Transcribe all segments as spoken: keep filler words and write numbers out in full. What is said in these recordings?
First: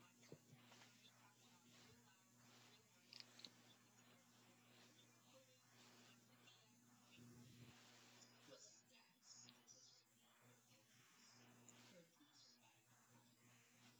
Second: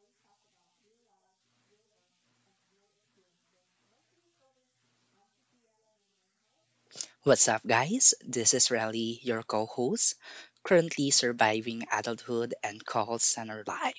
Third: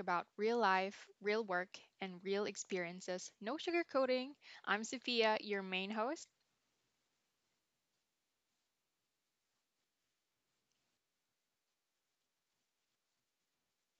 about real life, real work, and real experiences. No sugarcoating. I'm Sophia, your main host. What's up, guys? This is Rally, your co host, currently surviving adulthood and call center life.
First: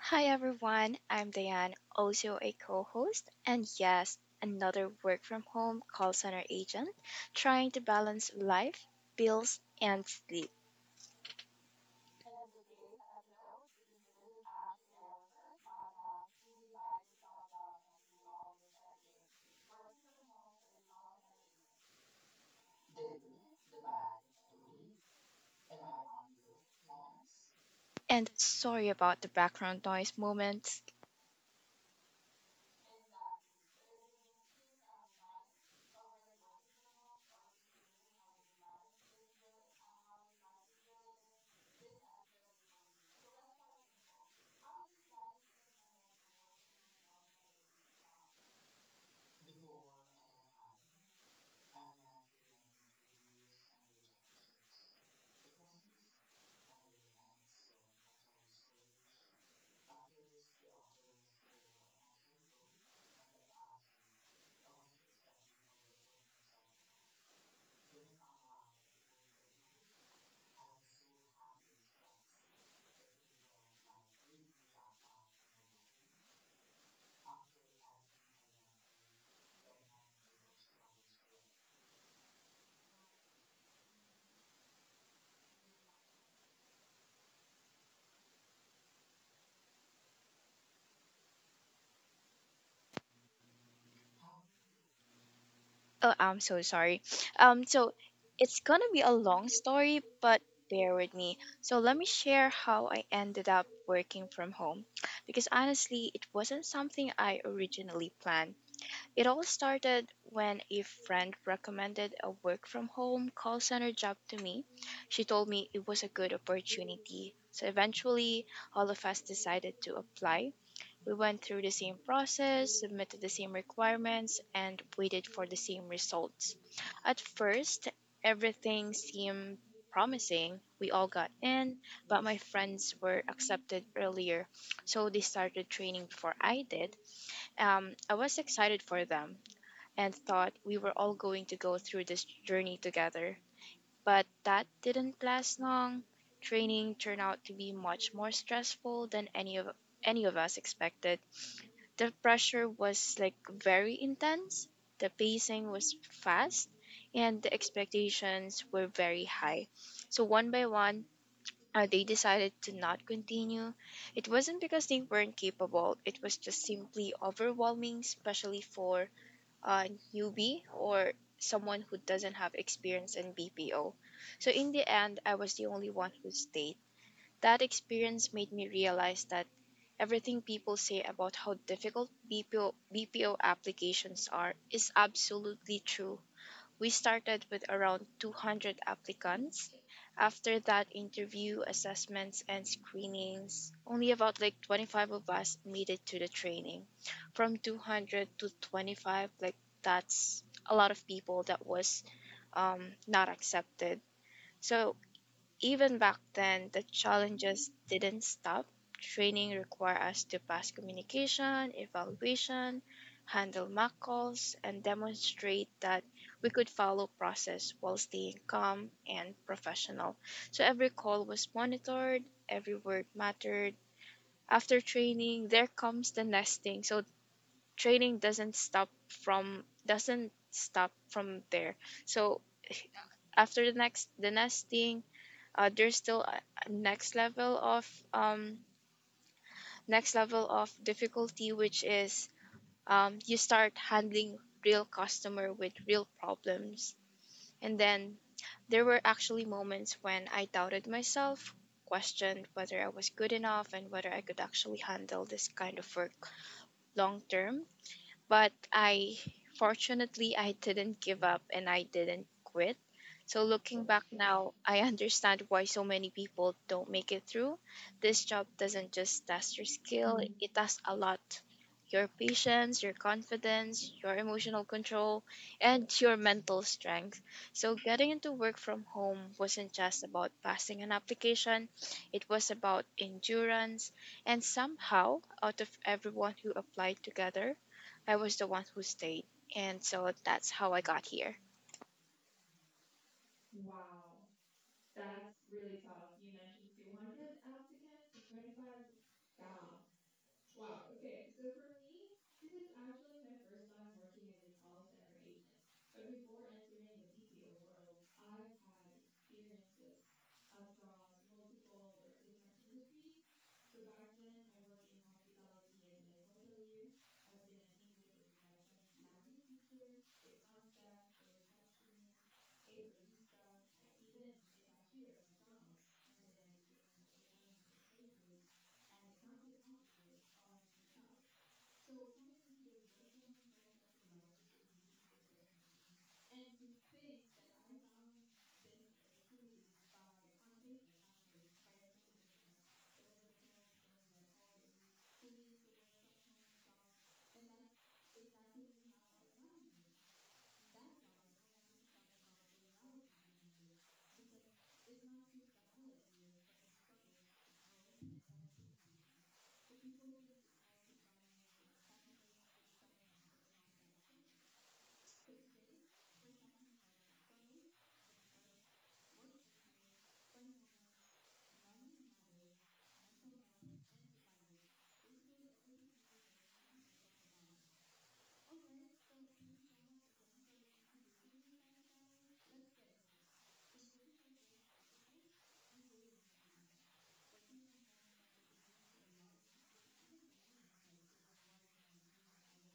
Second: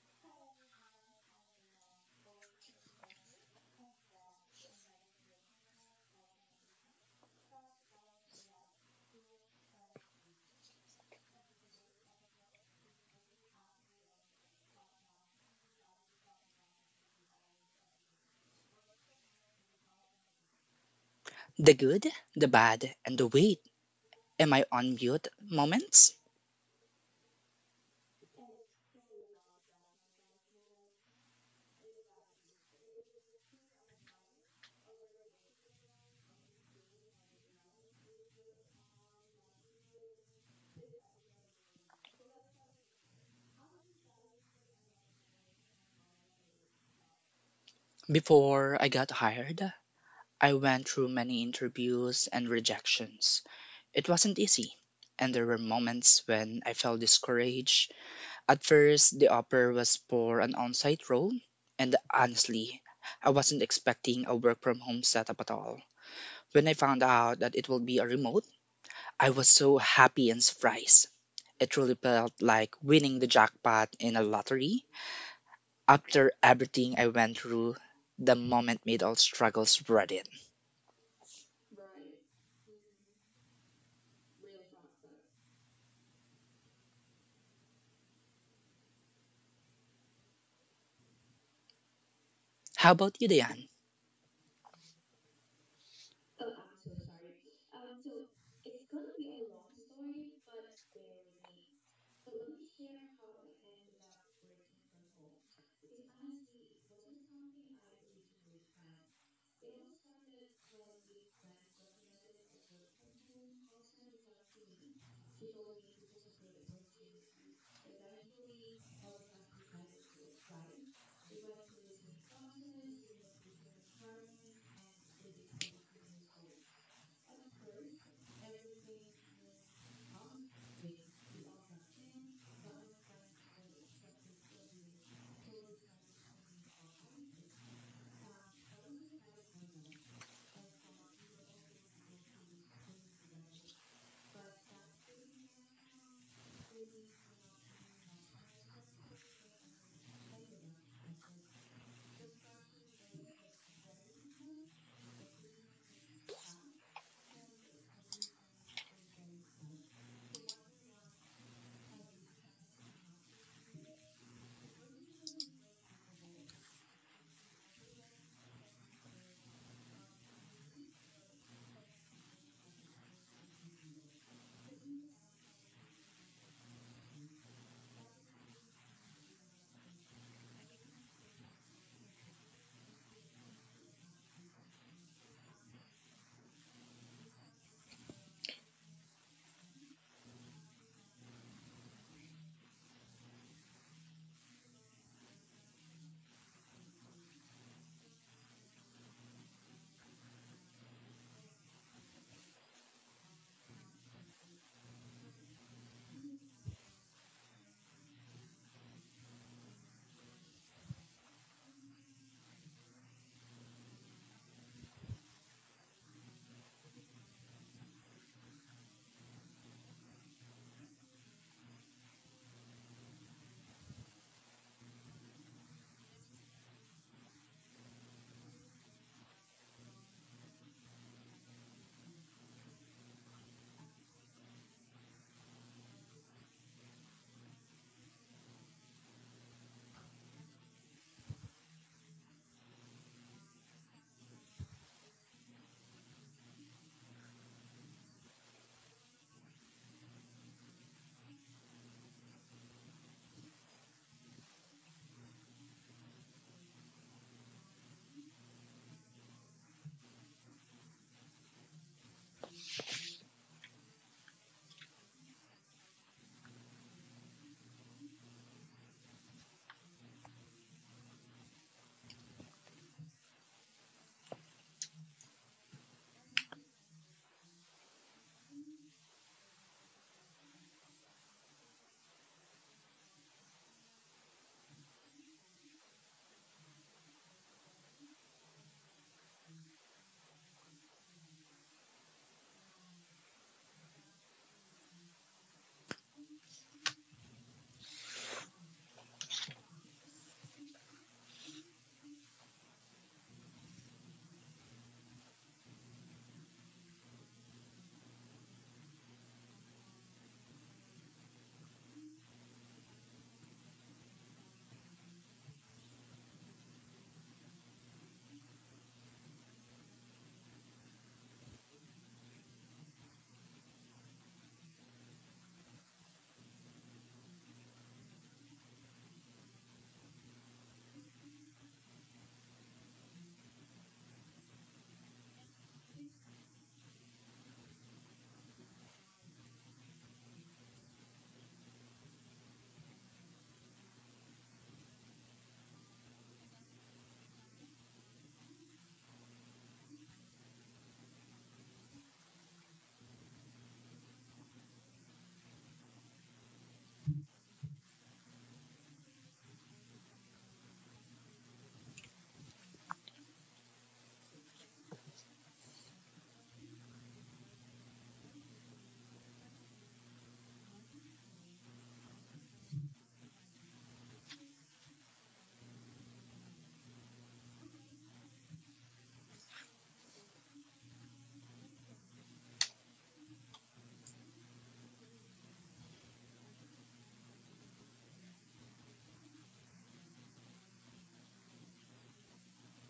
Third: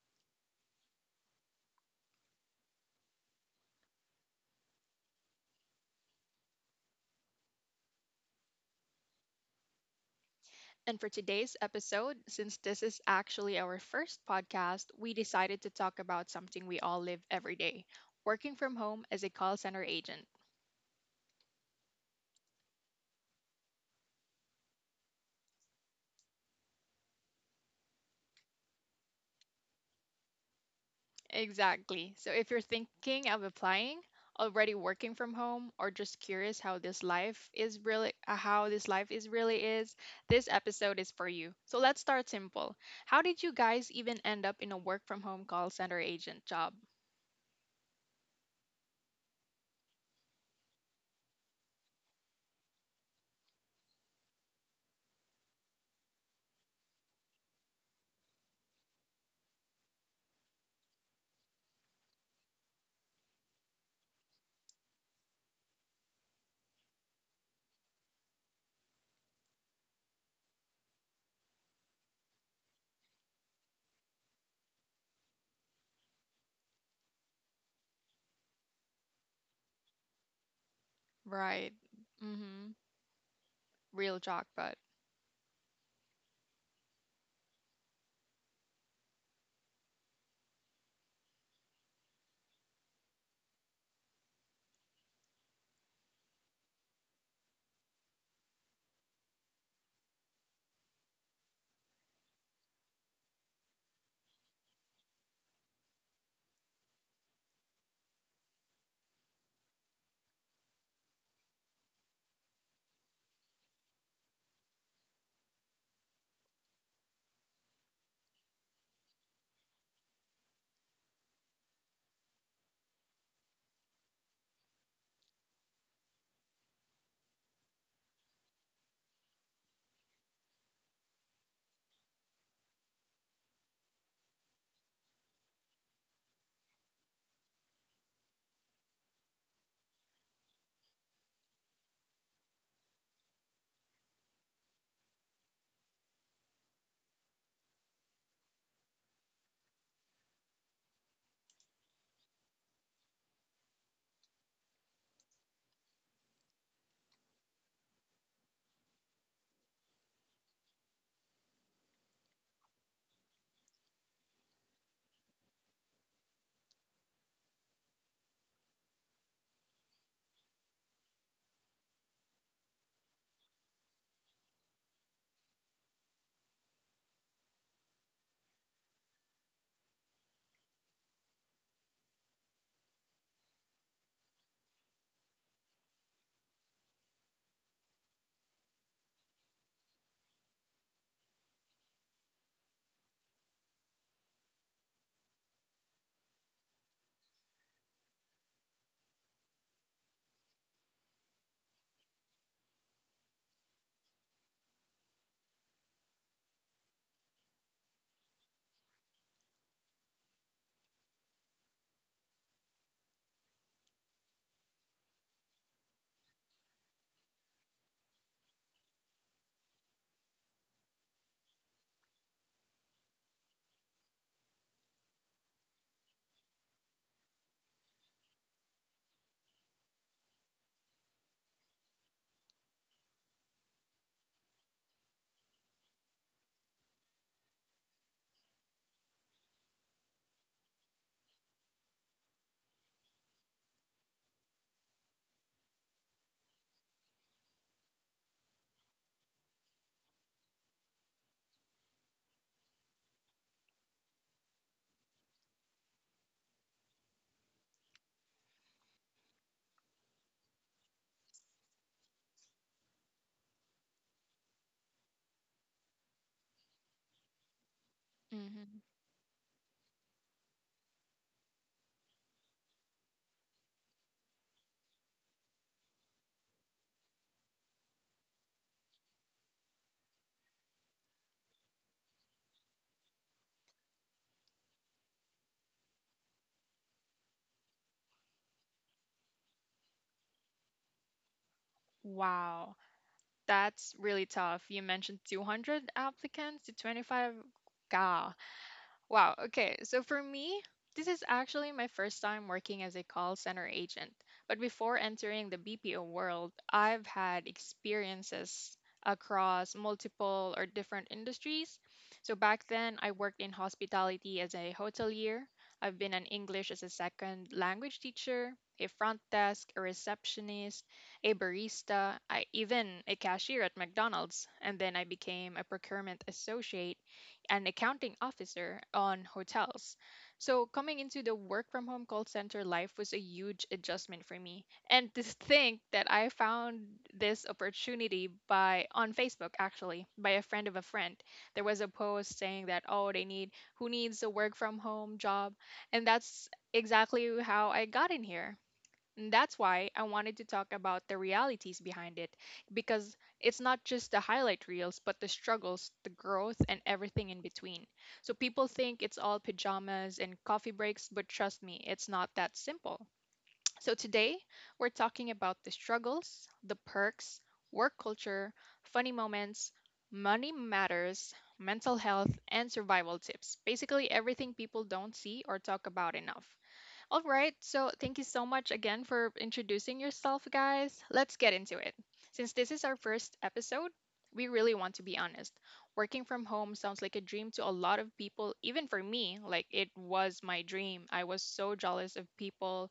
Hi everyone, I'm Diane, also a co host, and yes, another work from home call center agent trying to balance life, bills, and sleep. And for today's episode, since this is actually our first podcast, we decided to talk about something we all live every day working from home as a call center agent. The good, the bad, and the wait. Am I on mute moments? And sorry about the background noise moments. Exactly. So if you're thinking of applying, already working from home, or just curious how this life is really uh, how this life is really is, this episode is for you. So let's start simple. How did you guys even end up in a work from home call center agent job? Before I got hired, I went through many interviews and rejections. It wasn't easy, and there were moments when I felt discouraged. At first, the offer was for an on site role, and honestly, I wasn't expecting a work from home setup at all. When I found out that it will be a remote, I was so happy and surprised. It truly felt like winning the jackpot in a lottery. After everything I went through, the moment made all struggles worth it. Right. Mhm. Real jackpot. How about you, Diane? Oh, I'm so sorry. Um, so it's gonna be a long story, but bear with me. So let me share how I ended up working from home because honestly, it wasn't something I originally planned. It all started when a friend recommended a work from home call center job to me. She told me it was a good opportunity. So eventually, all of us decided to apply. We went through the same process, submitted the same requirements, and waited for the same results. At first, everything seemed promising. We all got in, but my friends were accepted earlier, so they started training before I did. Um, I was excited for them and thought we were all going to go through this journey together. But that didn't last long. Training turned out to be much more stressful than any of any of us expected. The pressure was like very intense, the pacing was fast, and the expectations were very high. So one by one, uh, they decided to not continue. It wasn't because they weren't capable, it was just simply overwhelming, especially for a newbie or someone who doesn't have experience in B P O. So in the end, I was the only one who stayed. That experience made me realize that everything people say about how difficult B P O, BPO applications are is absolutely true. We started with around two hundred applicants. After that interview, assessments, and screenings, only about like twenty-five of us made it to the training. From two hundred to twenty-five, like that's a lot of people that was um, not accepted. So even back then, the challenges didn't stop. Training required us to pass communication, evaluation, handle mock calls, and demonstrate that we could follow process while staying calm and professional. So every call was monitored, every word mattered. After training, there comes the nesting. So training doesn't stop from doesn't stop from there. So after the next the nesting, uh, there's still a a next level of um, next level of difficulty, which is um, you start handling real customer with real problems. And then there were actually moments when I doubted myself, questioned whether I was good enough and whether I could actually handle this kind of work long term, but I fortunately I didn't give up and I didn't quit. So looking back now, I understand why so many people don't make it through. This job Mhm. doesn't just test your skill, it tests a lot. Your patience, your confidence, your emotional control, and your mental strength. So getting into work from home wasn't just about passing an application, it was about endurance, and somehow, out of everyone who applied together, I was the one who stayed, and so that's how I got here. Wow. That's really tough. You mentioned two hundred applicants to twenty-five. Wow. Okay. So for me, this is actually my first time working as a call center agent. But before entering the B P O world, I've had experiences across multiple or different industries. So back then, I worked in hospitality as a hotelier. I've been an English as a second language teacher, a front desk, a receptionist, a barista, I, even a cashier at McDonald's. And then I became a procurement associate an accounting officer on hotels. So coming into the work from home call center life was a huge adjustment for me. And to think that I found this opportunity by on Facebook actually, by a friend of a friend. There was a post saying that oh they need who needs a work from home job, and that's exactly how I got in here. And that's why I wanted to talk about the realities behind it, because it's not just the highlight reels, but the struggles, the growth, and everything in between. So people think it's all pajamas and coffee breaks, but trust me, it's not that simple. So today, we're talking about the struggles, the perks, work culture, funny moments, money matters, mental health, and survival tips. Basically, everything people don't see or talk about enough. All right, so thank you so much again for introducing yourself, guys. Let's get into it. Since this is our first episode, we really want to be honest. Working from home sounds like a dream to a lot of people, even for me. Like, it was my dream. I was so jealous of people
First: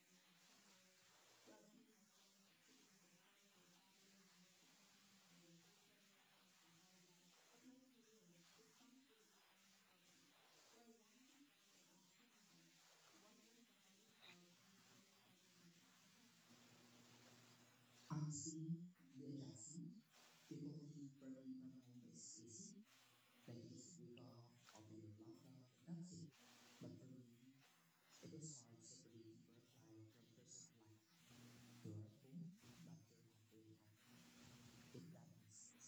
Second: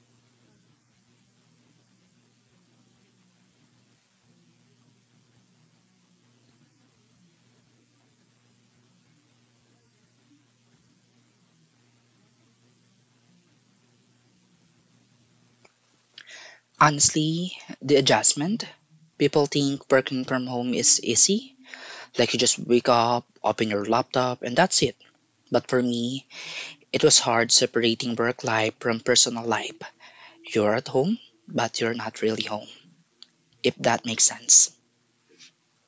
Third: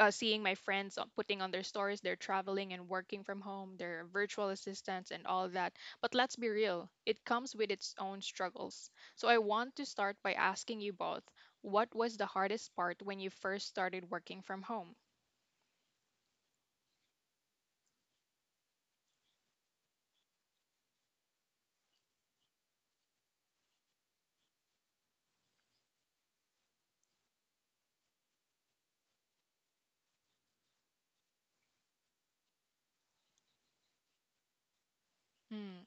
uh, seeing my friends on- putting on their stories, they're traveling and working from home, their virtual assistants, and all that. But let's be real, it comes with its own struggles. So I want to start by asking you both what was the hardest part when you first started working from home? Honestly, the adjustment. People think working from home is easy, like you just wake up, open your laptop, and that's it. But for me, it was hard separating work life from personal life. You're at home, but you're not really home, if that makes sense. Mm,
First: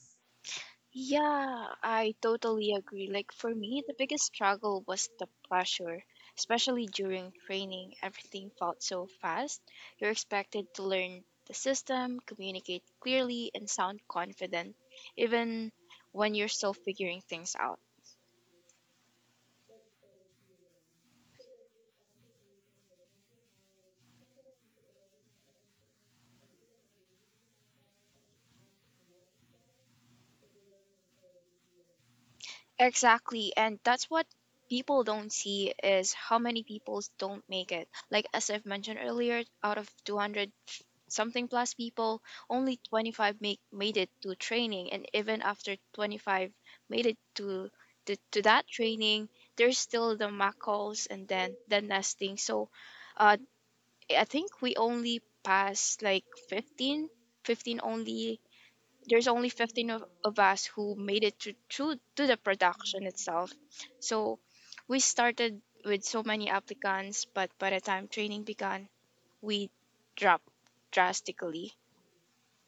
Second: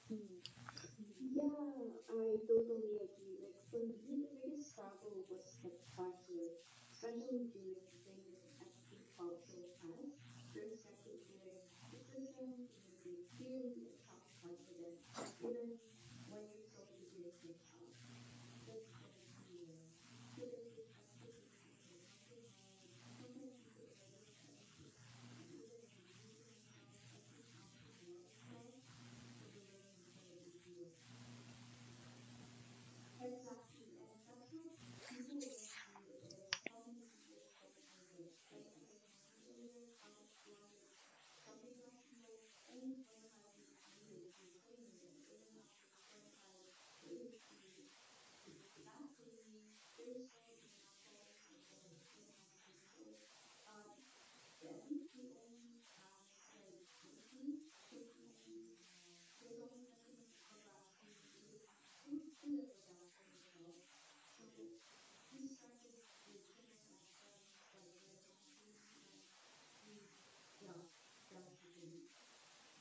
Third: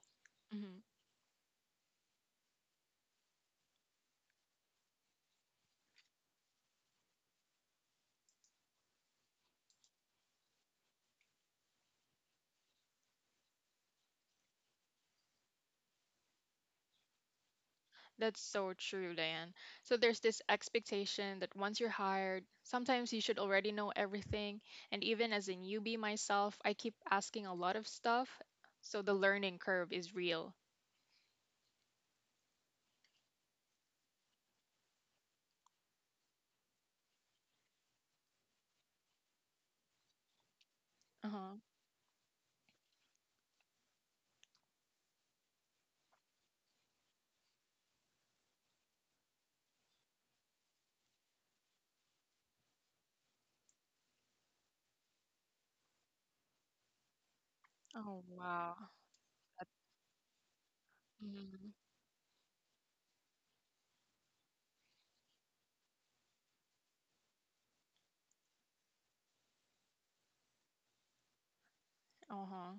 mhm. Yeah, I totally agree. Like for me, the biggest struggle was the pressure, especially during training. Everything felt so fast. You're expected to learn the system, communicate clearly, and sound confident, even when you're still figuring things out. That's so true, Diane. So there's this expectation that once you're hired, sometimes you should already know everything. And even as a newbie myself, I keep asking a lot of stuff. So the learning curve is real. Exactly, and that's what people don't see is how many people don't make it. Like as I've mentioned earlier, out of two hundred something Uh-huh. plus people, only twenty-five make made it to training, and even after twenty-five made it to to, to that training, there's still the macros and then the nesting. So uh, I think we only passed like fifteen, fifteen Oh, only, wow. there's only That- fifteen of, of us who made it to, mhm. to to the production itself. So we started with so many applicants, but by the time training began we dropped drastically. Uh-huh.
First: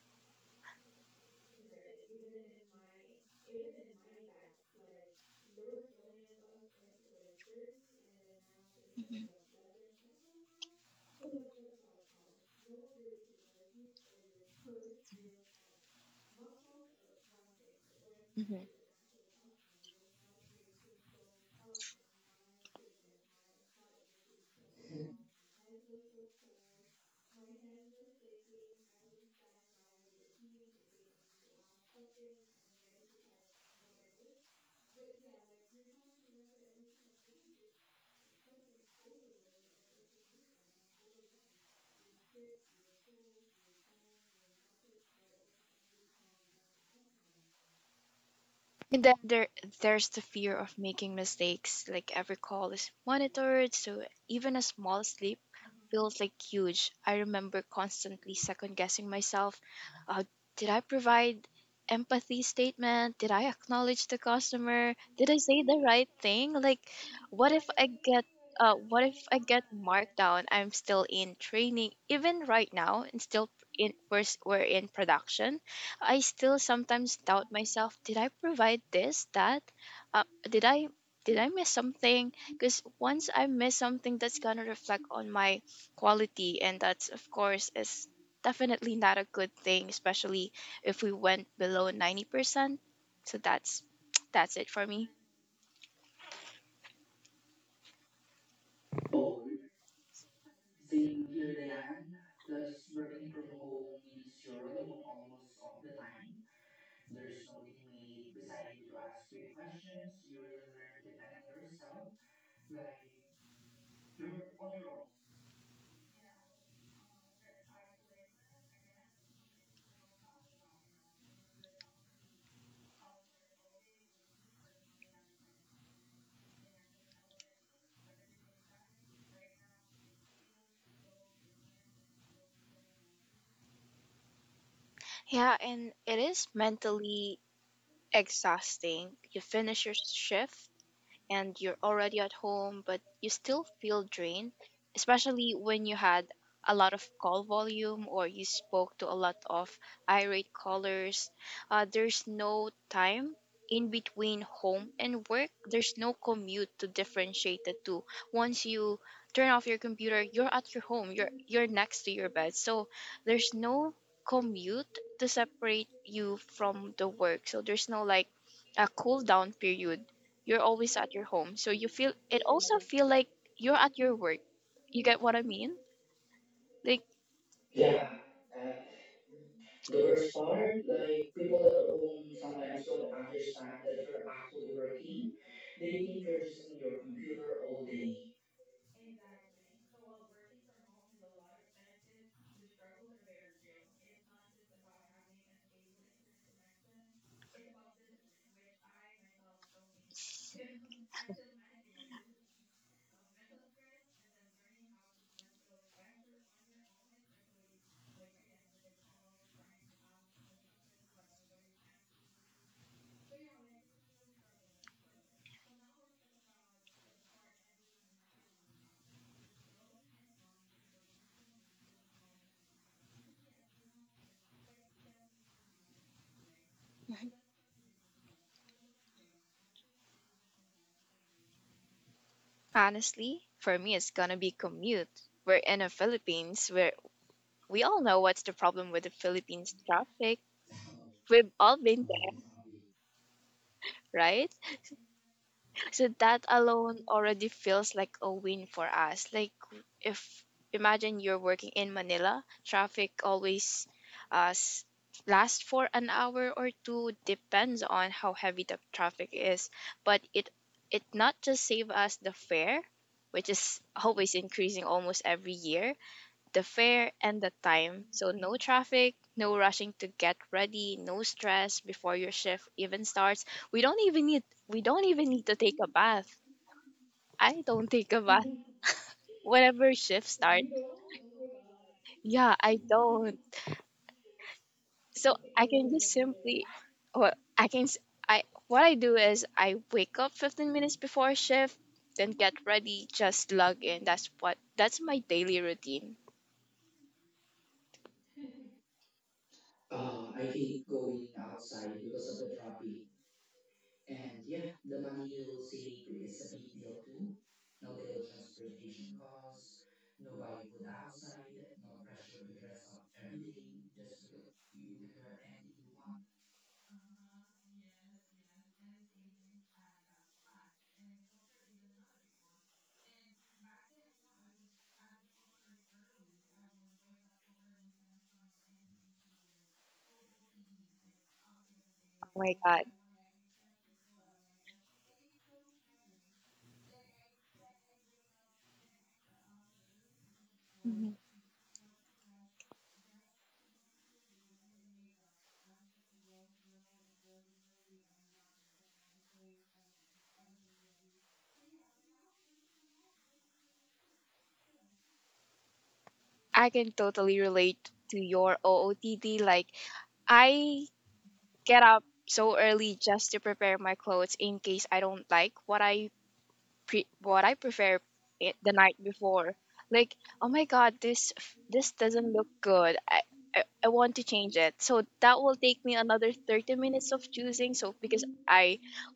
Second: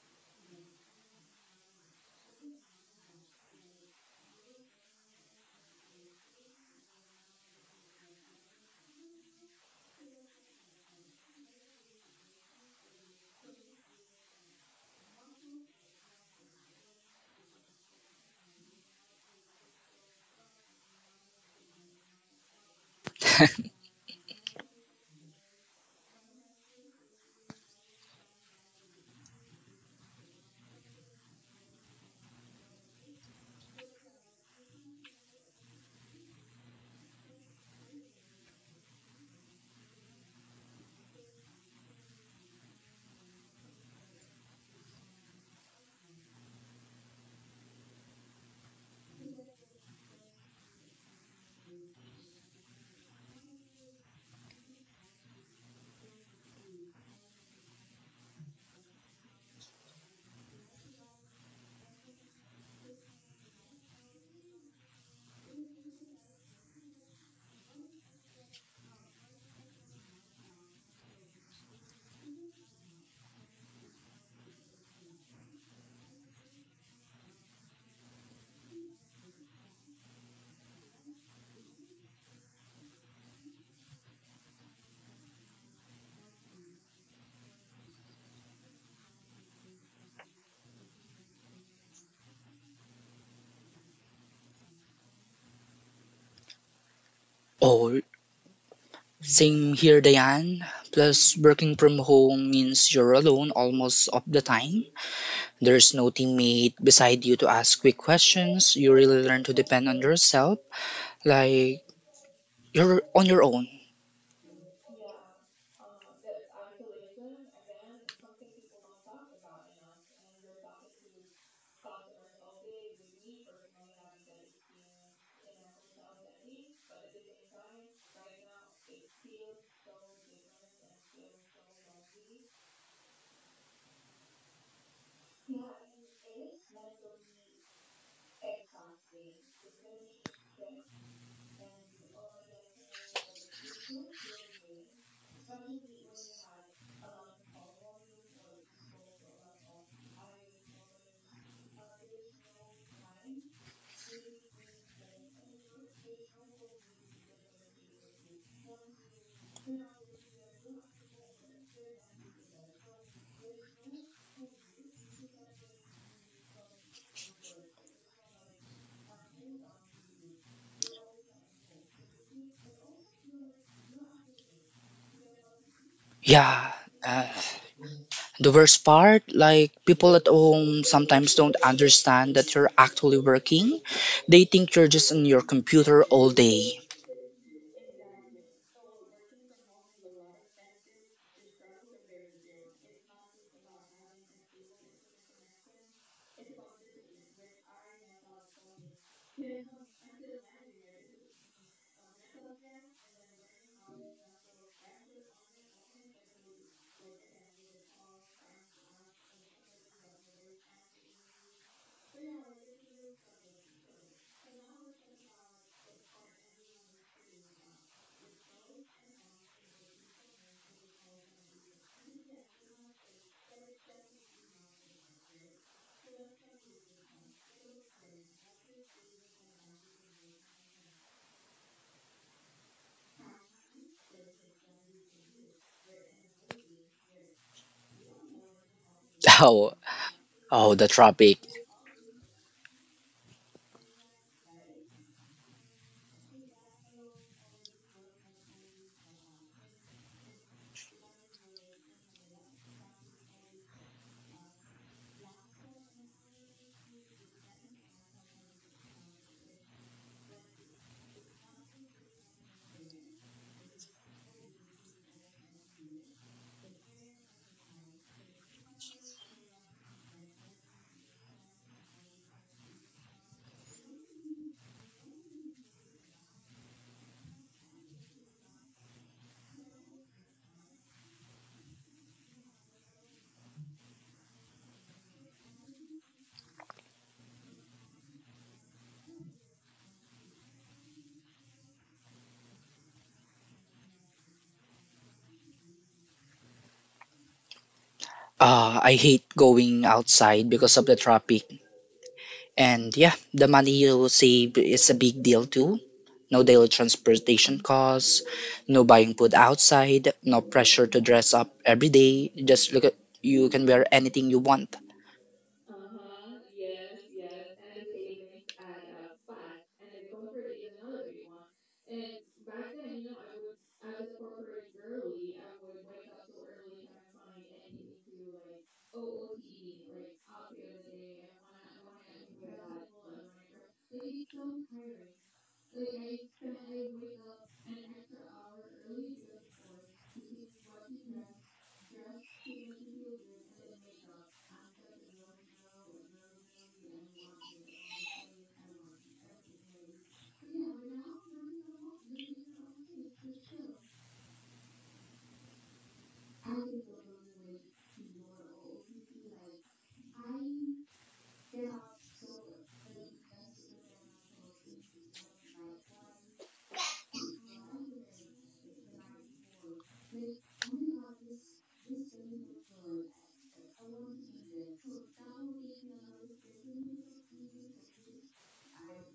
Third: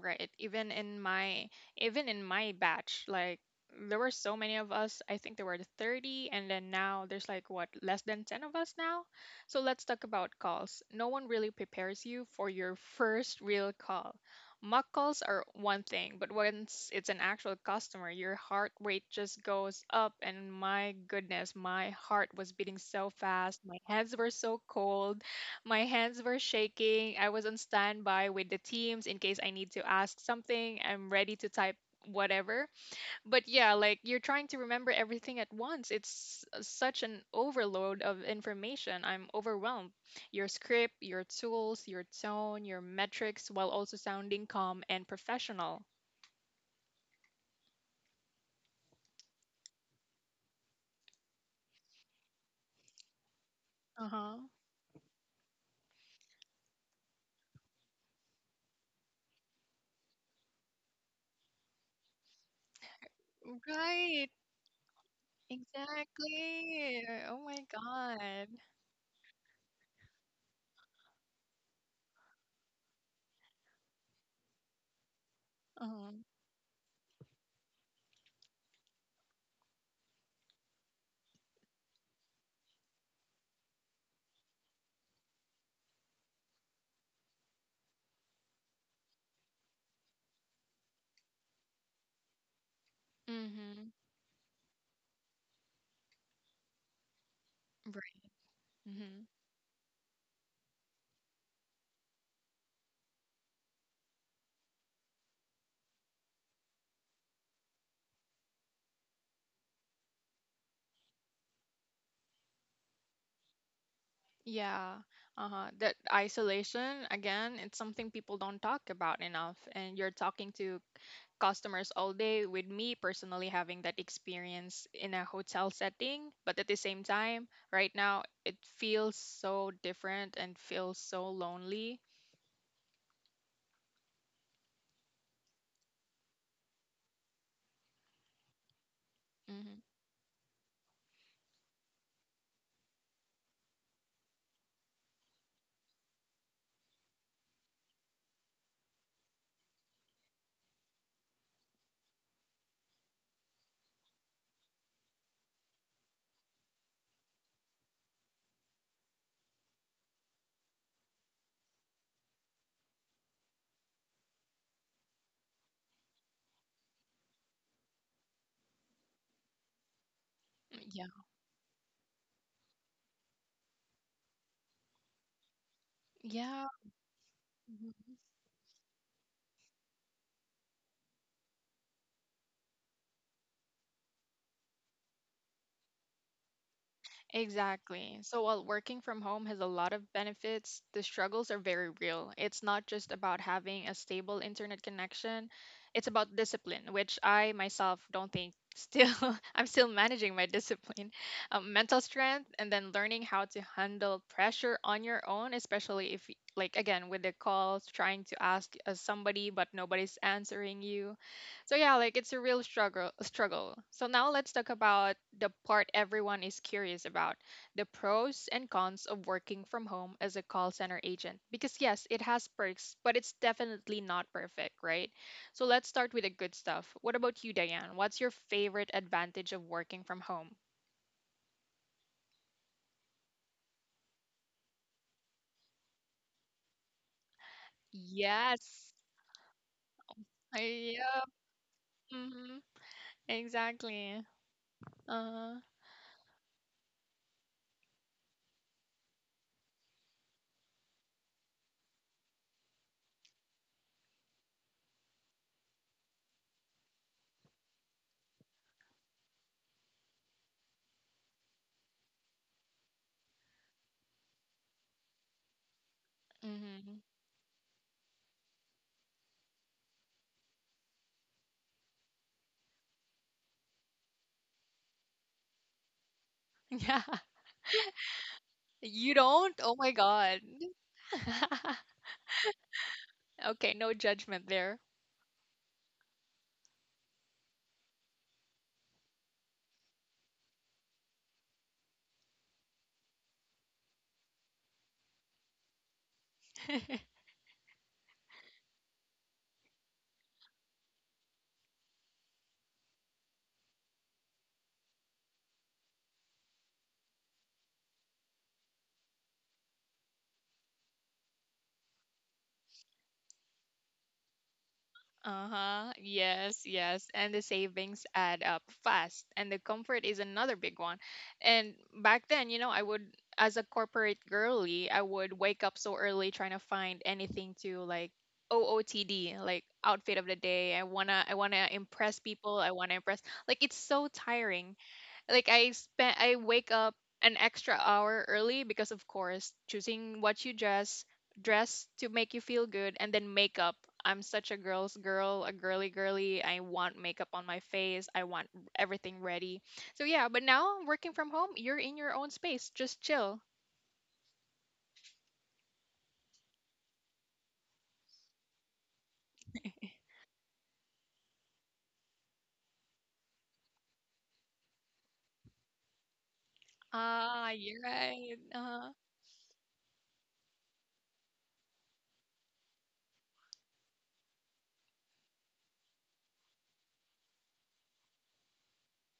Right. Even in my even in my batch, like there were so many of us. I think there were thirty and then now there's like what, less than ten of us now. So let's talk about calls. No one really prepares you for your first real call. Mock calls are one thing, but once it's an actual customer, your heart rate just goes up and my goodness, my heart was beating so fast, my hands were so cold my hands were shaking. I was on standby with the teams in case I need to ask something. I'm ready to type whatever. But yeah, like you're trying to remember everything at once. It's such an overload of information. I'm overwhelmed. Your script, your tools, your tone, your metrics, while also sounding calm and professional. And then there there's the fear of making mistakes. Like every call is monitored, so Uh huh. even a small slip feels like huge. I remember constantly second guessing myself. Uh, did I provide empathy statement? Did I acknowledge the Right. customer? Did I say the right thing? Like, Exactly. Oh what my if I get God. uh, what if I get marked down? I'm still in training, even right now, and still in we're, we're in production. Uh I huh. still sometimes doubt myself. Did I provide this, that? Uh, did I did I miss something? Because once I miss something, that's gonna reflect on my quality, and that's of course is definitely not a good thing, especially if we went below ninety percent. So Mm that's hmm. that's it for me. Oh, Right. Hmm. same here, Diane. Plus, working from home means you're alone almost of the time. There's no teammate beside you to ask quick questions. You really learn to depend on yourself. Like, you're on your own. Yeah, uh-huh. That isolation, again, it's something people don't talk about enough. And you're talking to customers all day, with me personally having that experience in a hotel setting. But at the same time, right now, it feels so different and feels so lonely. Yeah, and it is mentally exhausting. You finish Hmm. your shift and you're already at home, but you still feel drained, especially when you had a lot of call volume or you spoke to a lot of irate callers. Uh, there's no time in between home and work. There's no commute to differentiate the two. Once you turn off your computer, you're at your home. You're you're next to your bed. So there's no commute to separate you from the work. So there's no like a cool down period, you're always Yeah. at your home, so you feel it also feel like you're at your work. You get what I mean? Yeah. Yeah. Like, Uh, Mm-hmm. the worst part, like, people at home sometimes don't understand that you're actually working. They think you're just on your computer all day. Exactly. So while working from home has a lot of benefits, the struggles are very real. It's not just about having a stable internet connection, it's about discipline, which I myself don't think still, I'm still managing my discipline, um, mental strength, and then learning how to handle pressure on your own, especially if, y- like, again, with the calls, trying to ask uh, somebody, but nobody's answering you so yeah, like it's a real struggle struggle. So now let's talk about the part everyone is curious about, the pros and cons of working from home as a call center agent. Because yes, it has perks, but it's definitely not perfect, right? So let's start with the good stuff. mhm. What about you, Diane? What's your favorite advantage of working from home? Honestly for me it's gonna be commute. We're in the Philippines where we all know what's the problem with the Yes. Philippines Oh, traffic. oh, the We've Yep. traffic. all been there, Hmm. right? Exactly. Uh-huh. So that alone already feels like a win for us. Like if imagine you're working in Manila, traffic always uh, s- lasts for an hour or two, depends on how heavy the traffic is. But it it not just save us the fare, which is always increasing almost every year, the fare Hmm. and the time. So no traffic, no rushing to get ready, no stress before your shift even starts. We don't even need we don't even need to take a bath. Yeah. I don't take a bath You don't? whenever Oh my shift starts. God. Yeah, I don't. Okay, no judgment there. So I can just simply well, I can s- I what I do is I wake up fifteen minutes before shift, then get ready, just log in. That's what that's my daily routine. Uh, I hate going outside because of the traffic. And yeah, the money you save is a big deal too. No daily transportation costs, no buying food outside, no pressure to dress up every day. Just look at, you can wear anything you want. Uh-huh. Yes, yes. And the savings add up fast. And the comfort is another big one. And back then, you know, I would as a corporate girly, I would wake up so early trying to find anything to like O O T D, like outfit of the day. I wanna I wanna Oh my impress god. people. I wanna impress. Like it's so tiring like I spend I wake up an extra hour early because of course choosing what you dress dress to make you feel good and then makeup. I'm such a girl's girl, a girly girly. I want makeup on my face. I want everything ready. So yeah, but now working from home, you're in your own space. Just chill. I can totally relate to your O O T D. Like, I get up so early just to prepare my clothes in case I don't like what I pre- what I Ah, prefer you're it the right. night Uh, before. Like, oh my god, this f- this doesn't look good. I, I I want to change it. So that will take me another thirty minutes of choosing. So because I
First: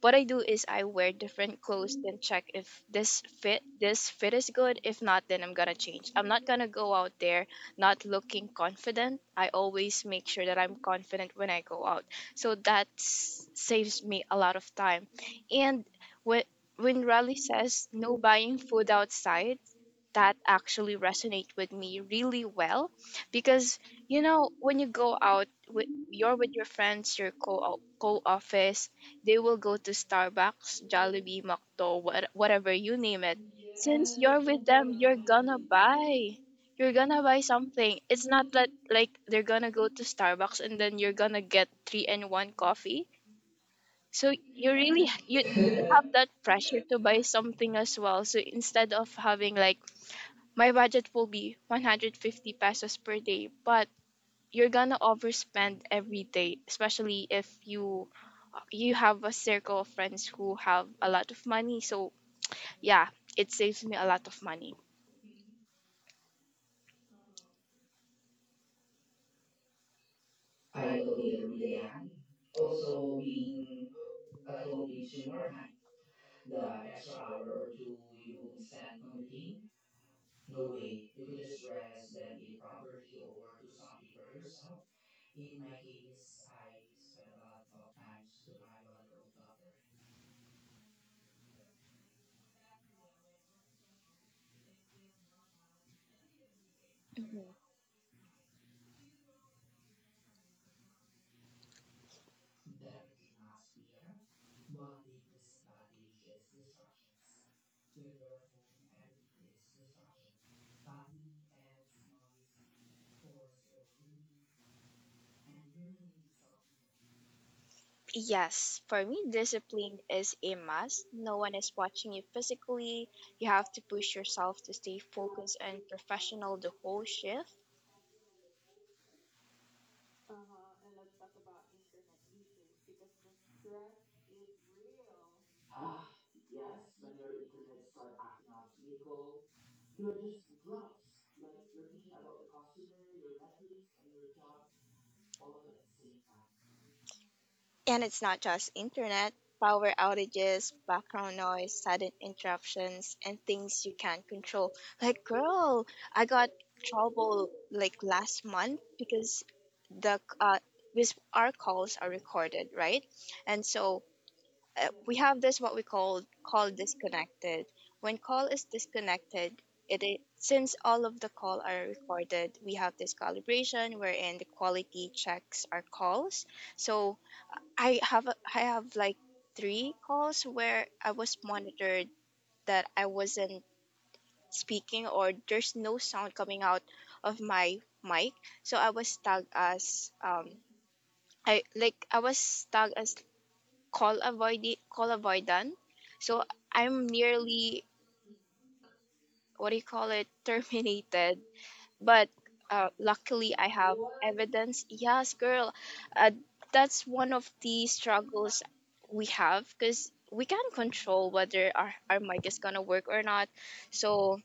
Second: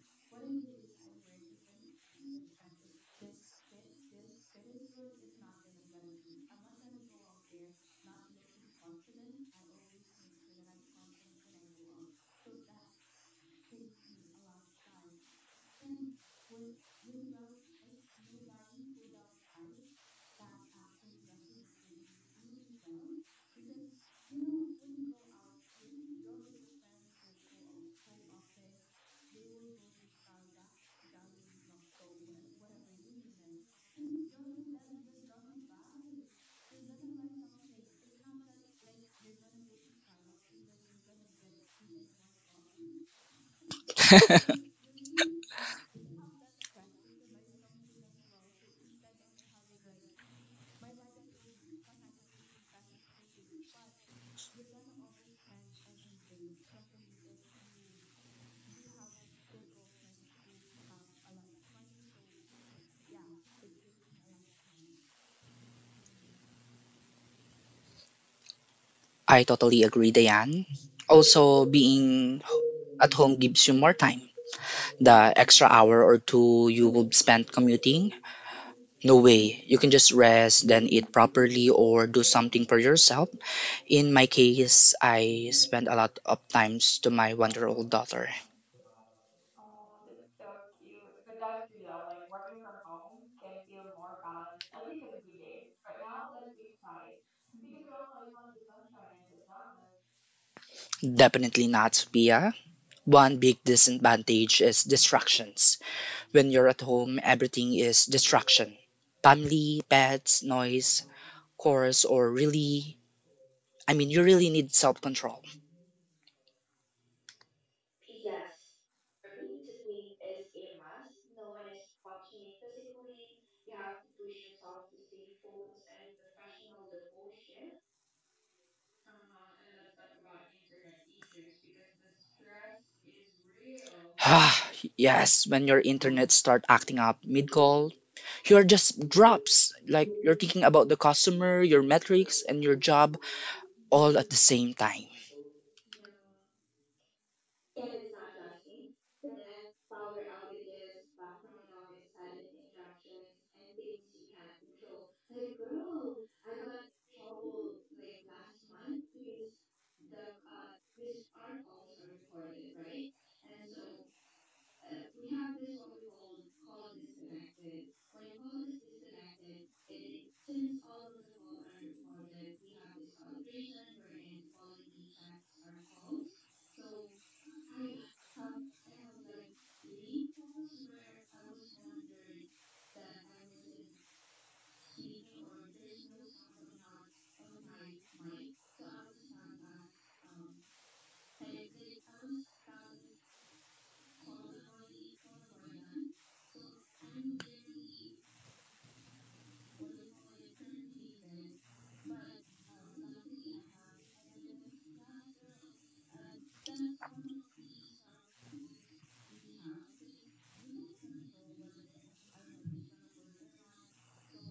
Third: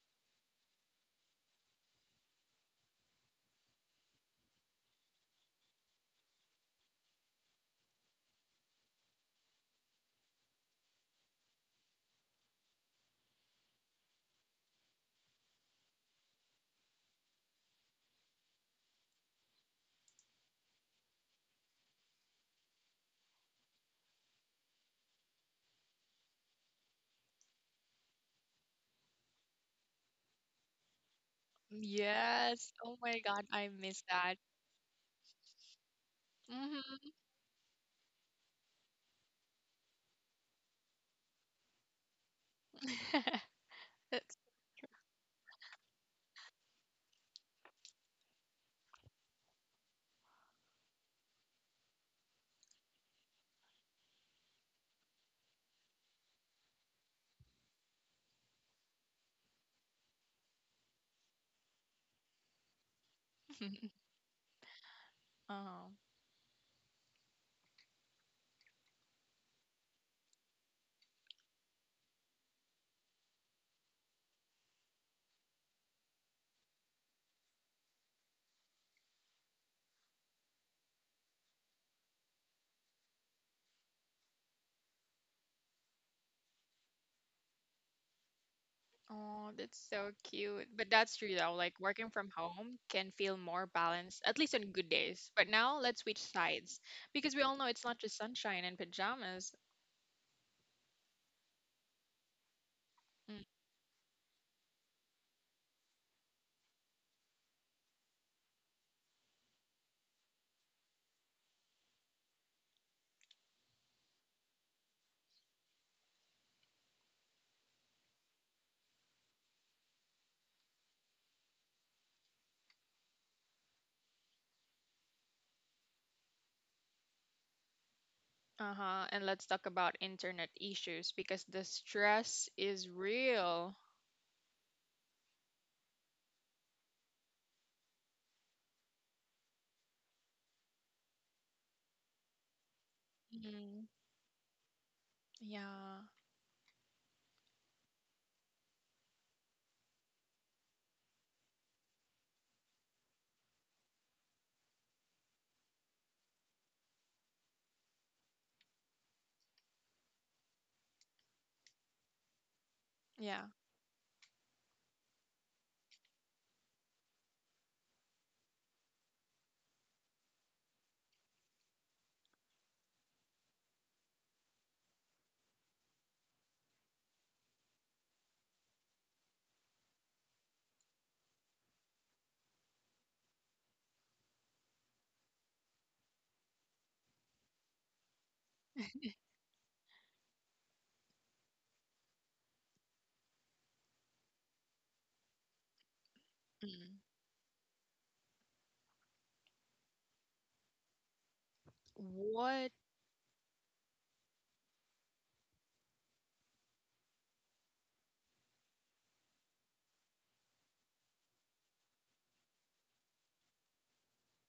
what I do is I wear different clothes then check if this fit this fit is good. If not, then I'm gonna change. I'm not gonna go out there not looking confident. I always make sure that I'm confident when I go out. So that s- saves me a lot of time. And when when Riley says no buying food outside, that actually resonates with me really well because you know when you go out with you're with your friends, your co co office, they will go to Starbucks, Jollibee, Macdo, what, whatever yes. you Oh name my it. God, I miss Since you're that. with them, you're gonna buy. You're gonna buy Mm-hmm. something. It's not that like they're gonna go to Starbucks and then you're gonna get three and one coffee, so That's, you really h- you have that pressure to buy something as well. So instead of having like my budget will be one hundred fifty pesos per day, but you're gonna overspend every day, especially if you you have a circle of friends who have a lot of money. So yeah, it saves me a lot of money. oh. I totally agree, Diane. Also, being at home gives you more time. The extra hour or two you will spend commuting, no way. You can just rest, then eat properly, or do something for yourself. In my case, I spent a lot of times to my one year old daughter. Oh, that's so cute. But that's true though, like working from home can feel more balanced, at least on good days. But now let's switch sides because Mhm. we all know it's not just sunshine and pajamas. Definitely not, Sophia. One Mm, big disadvantage is distractions. When you're at home, everything is distraction, family, pets, noise, chorus, or really, I mean, you really need self control. Yes, for me, discipline is a must. No one is watching you physically. You have to push yourself to stay focused and professional the whole shift. uh-huh. And let's talk about internet issues because the stress is real. Yes, when your internet start acting up mid call, you're just drops. Like you're thinking about the customer, your metrics, and your job Mm, all at the same time. yeah. And it's not just internet, power outages, background noise, sudden interruptions, and things you can't control. Like, girl, I got trouble like last month because the uh, with our calls are recorded, right? And Yeah. so uh, we have this what we call call disconnected. When call is disconnected, it is, since all of the call are recorded, we have this calibration wherein the quality checks our calls. So I have a- I have like three calls where I was monitored that I wasn't speaking or there's no sound coming out of my mic. So I was tagged as um I like I was tagged as call avoid call avoidant. So I'm Mm. nearly what do you call it terminated, but uh, What? luckily I have evidence. Yes, girl, uh, that's one of the struggles we have because we can't control whether our, our mic is gonna work or not. So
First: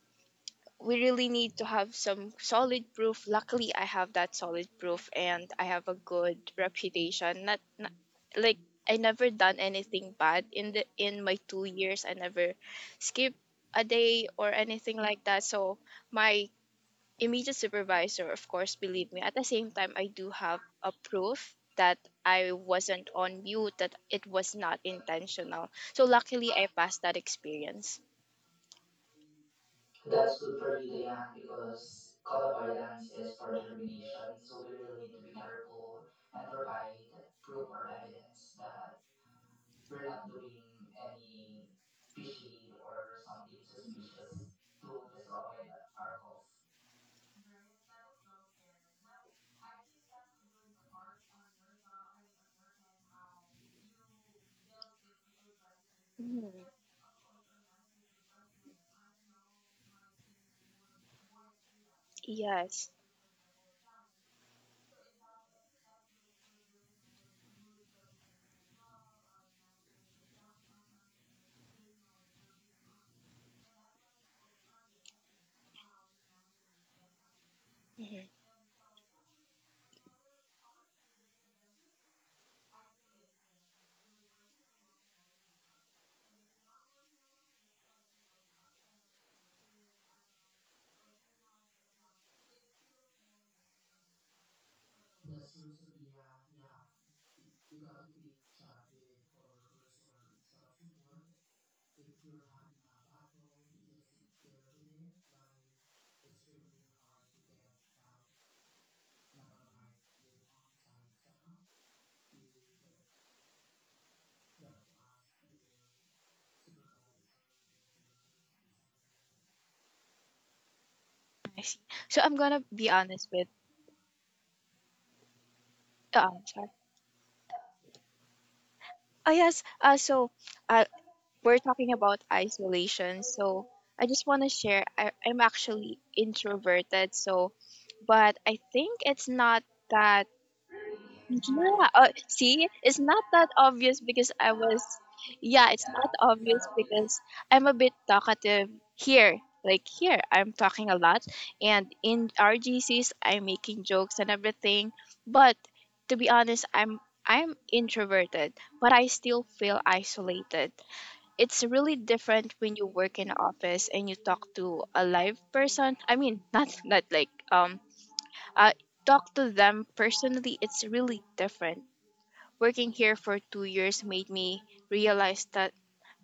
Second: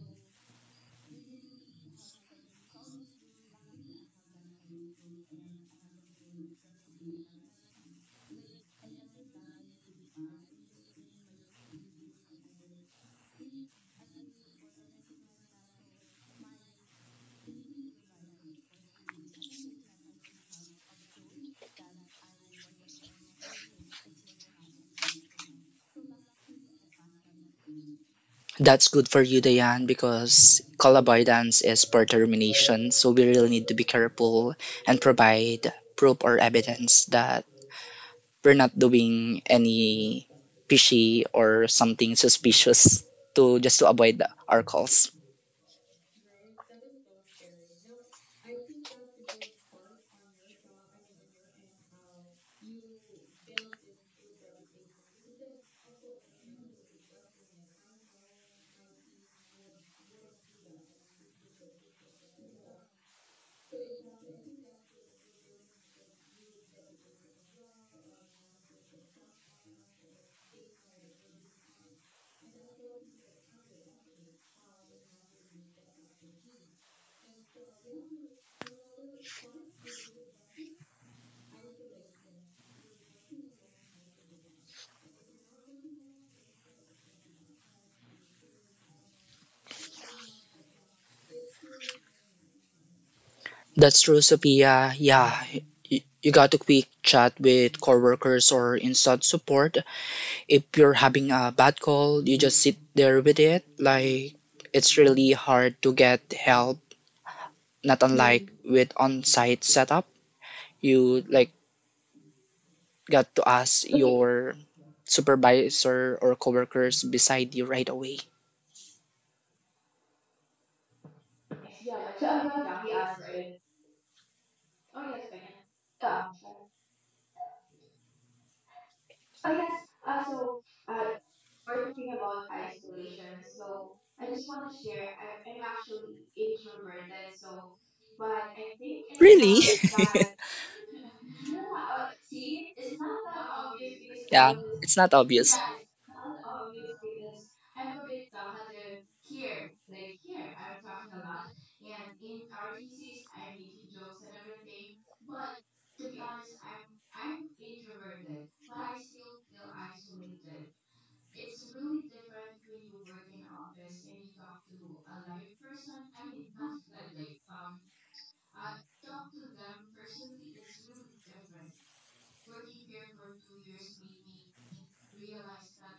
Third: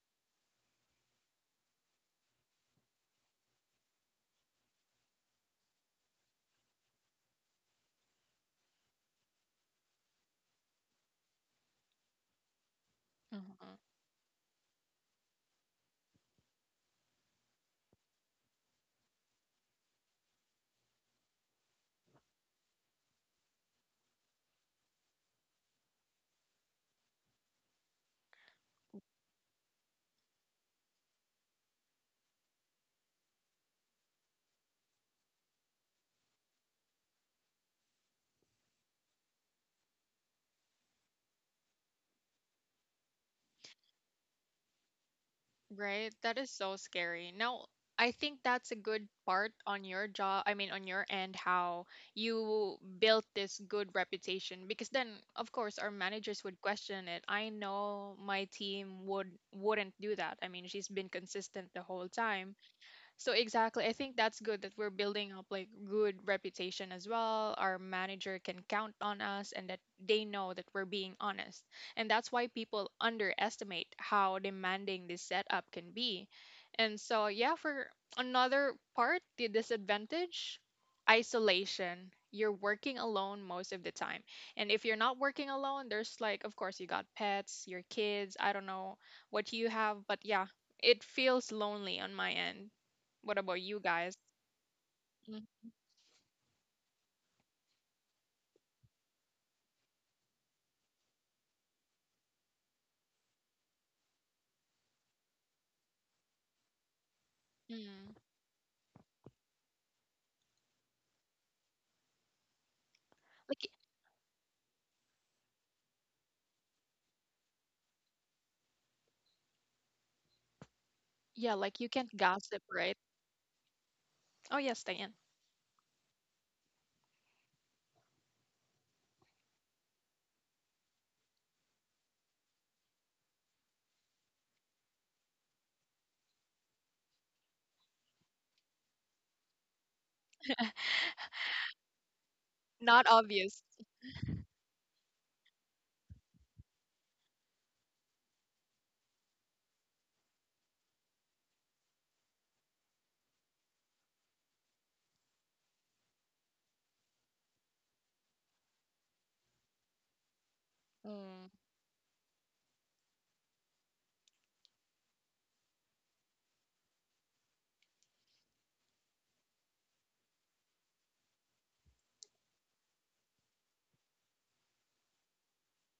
we really need to have some solid proof. Luckily, I have that solid proof and I have a good reputation. Not, not Like I never done anything bad in the in my two years. I never skipped a Mhm. day or anything like that. So my immediate supervisor, of course, believe me. At the same time, I do have a proof that I wasn't on mute, that it was not intentional. So luckily, I passed that experience. That's good for you, Diane, because call avoidance is for termination. So we really need to be careful and provide proof or evidence that we're not doing any fishy or something suspicious to just to avoid our calls. Right? That is so scary. Now, I think that's a good part on your job, I mean, on your end, how you built this good reputation because then, of course, our managers Mhm. would question it. I know my team would wouldn't do that. I mean, she's been consistent the whole time. Yes. So exactly, I think that's good that we're building up like good reputation as well. Our manager can count on us and that they know that we're being honest. And that's why people underestimate how demanding this setup can be. And so yeah, for Mhm. another part, the disadvantage, isolation. You're working alone most of the time. And if you're not working alone, there's like of course you got pets, your kids, I don't know what you have, but yeah, it feels lonely on my end what about you That's guys? true, Sophia. Yeah, y- you got a quick chat with coworkers or inside support. If you're having a bad call, you just sit there with it. Like it's really hard to get help, not Hmm. unlike Mm. with on-site setup, you like got to Like, y- ask your supervisor or coworkers beside you right away. I yeah, see. like you So can't I'm gonna gossip, be right? honest with Oh, yes, Diane. the answer. Oh yes. Uh, so uh, we're talking about isolation. So I just want to share. I, I'm actually introverted. So, but I think it's not Really? that. Yeah. Uh, see, it's not Not that obvious. obvious because I was, Yeah, it's not yeah, it's obvious. not obvious because I'm a bit talkative here. Like here, I'm talking a lot, and in R G Cs, I'm making jokes and everything. But to be honest, I'm I'm introverted, but I still feel isolated. It's Mm, really different when you work in office and you talk to a live person. I mean, not not like um uh talk to them personally. It's really different. Working here for two years made me realize that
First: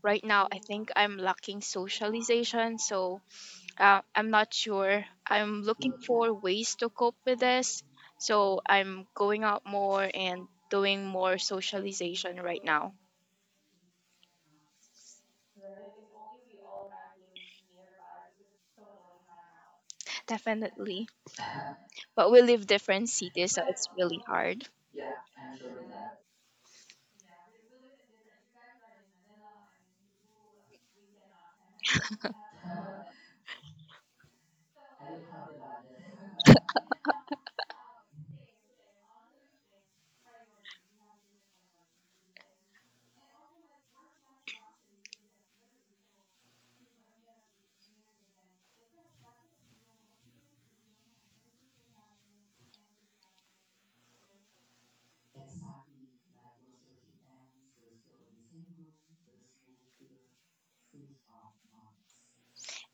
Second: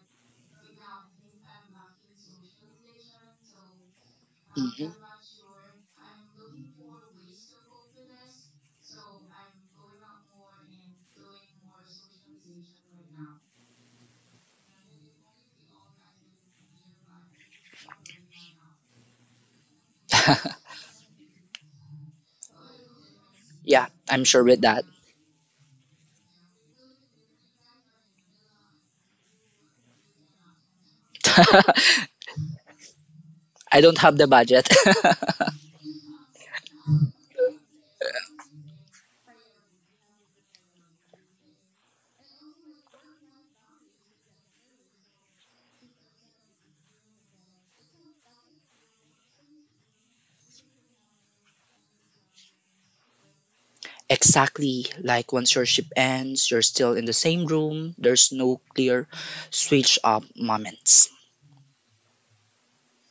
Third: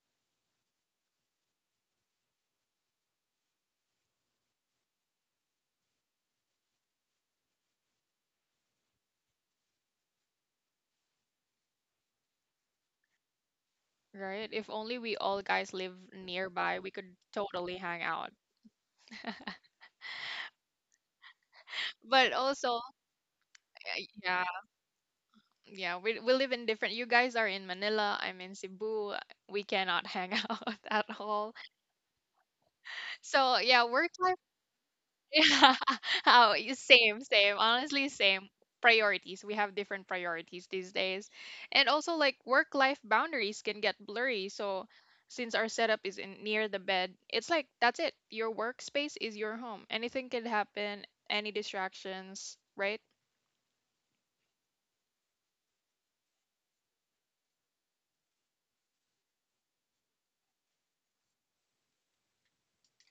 right now I think I'm lacking socialization. So uh, I'm not Mhm. sure. I'm looking for ways to cope with this. So I'm going out more and doing more socialization right now. right? If only we all guys live nearby, we could totally hang out. Definitely. But But we also, live y- different cities, so Yeah, it's I'm really sure yeah, with hard. that. yeah, we, we live in different. You guys are in Manila, I'm in Cebu. We cannot hang out at all. So, I yeah, don't work have the life budget. Yeah. Oh, y- same, same. Honestly, same. Priorities. We have different priorities these days. And also like work-life boundaries can get blurry. So since our setup is in near the bed, it's like that's it. Your workspace is your home. Anything can happen, any distractions, right? Exactly. Like once your shift ends, you're still in the same room. There's no clear switch up moments.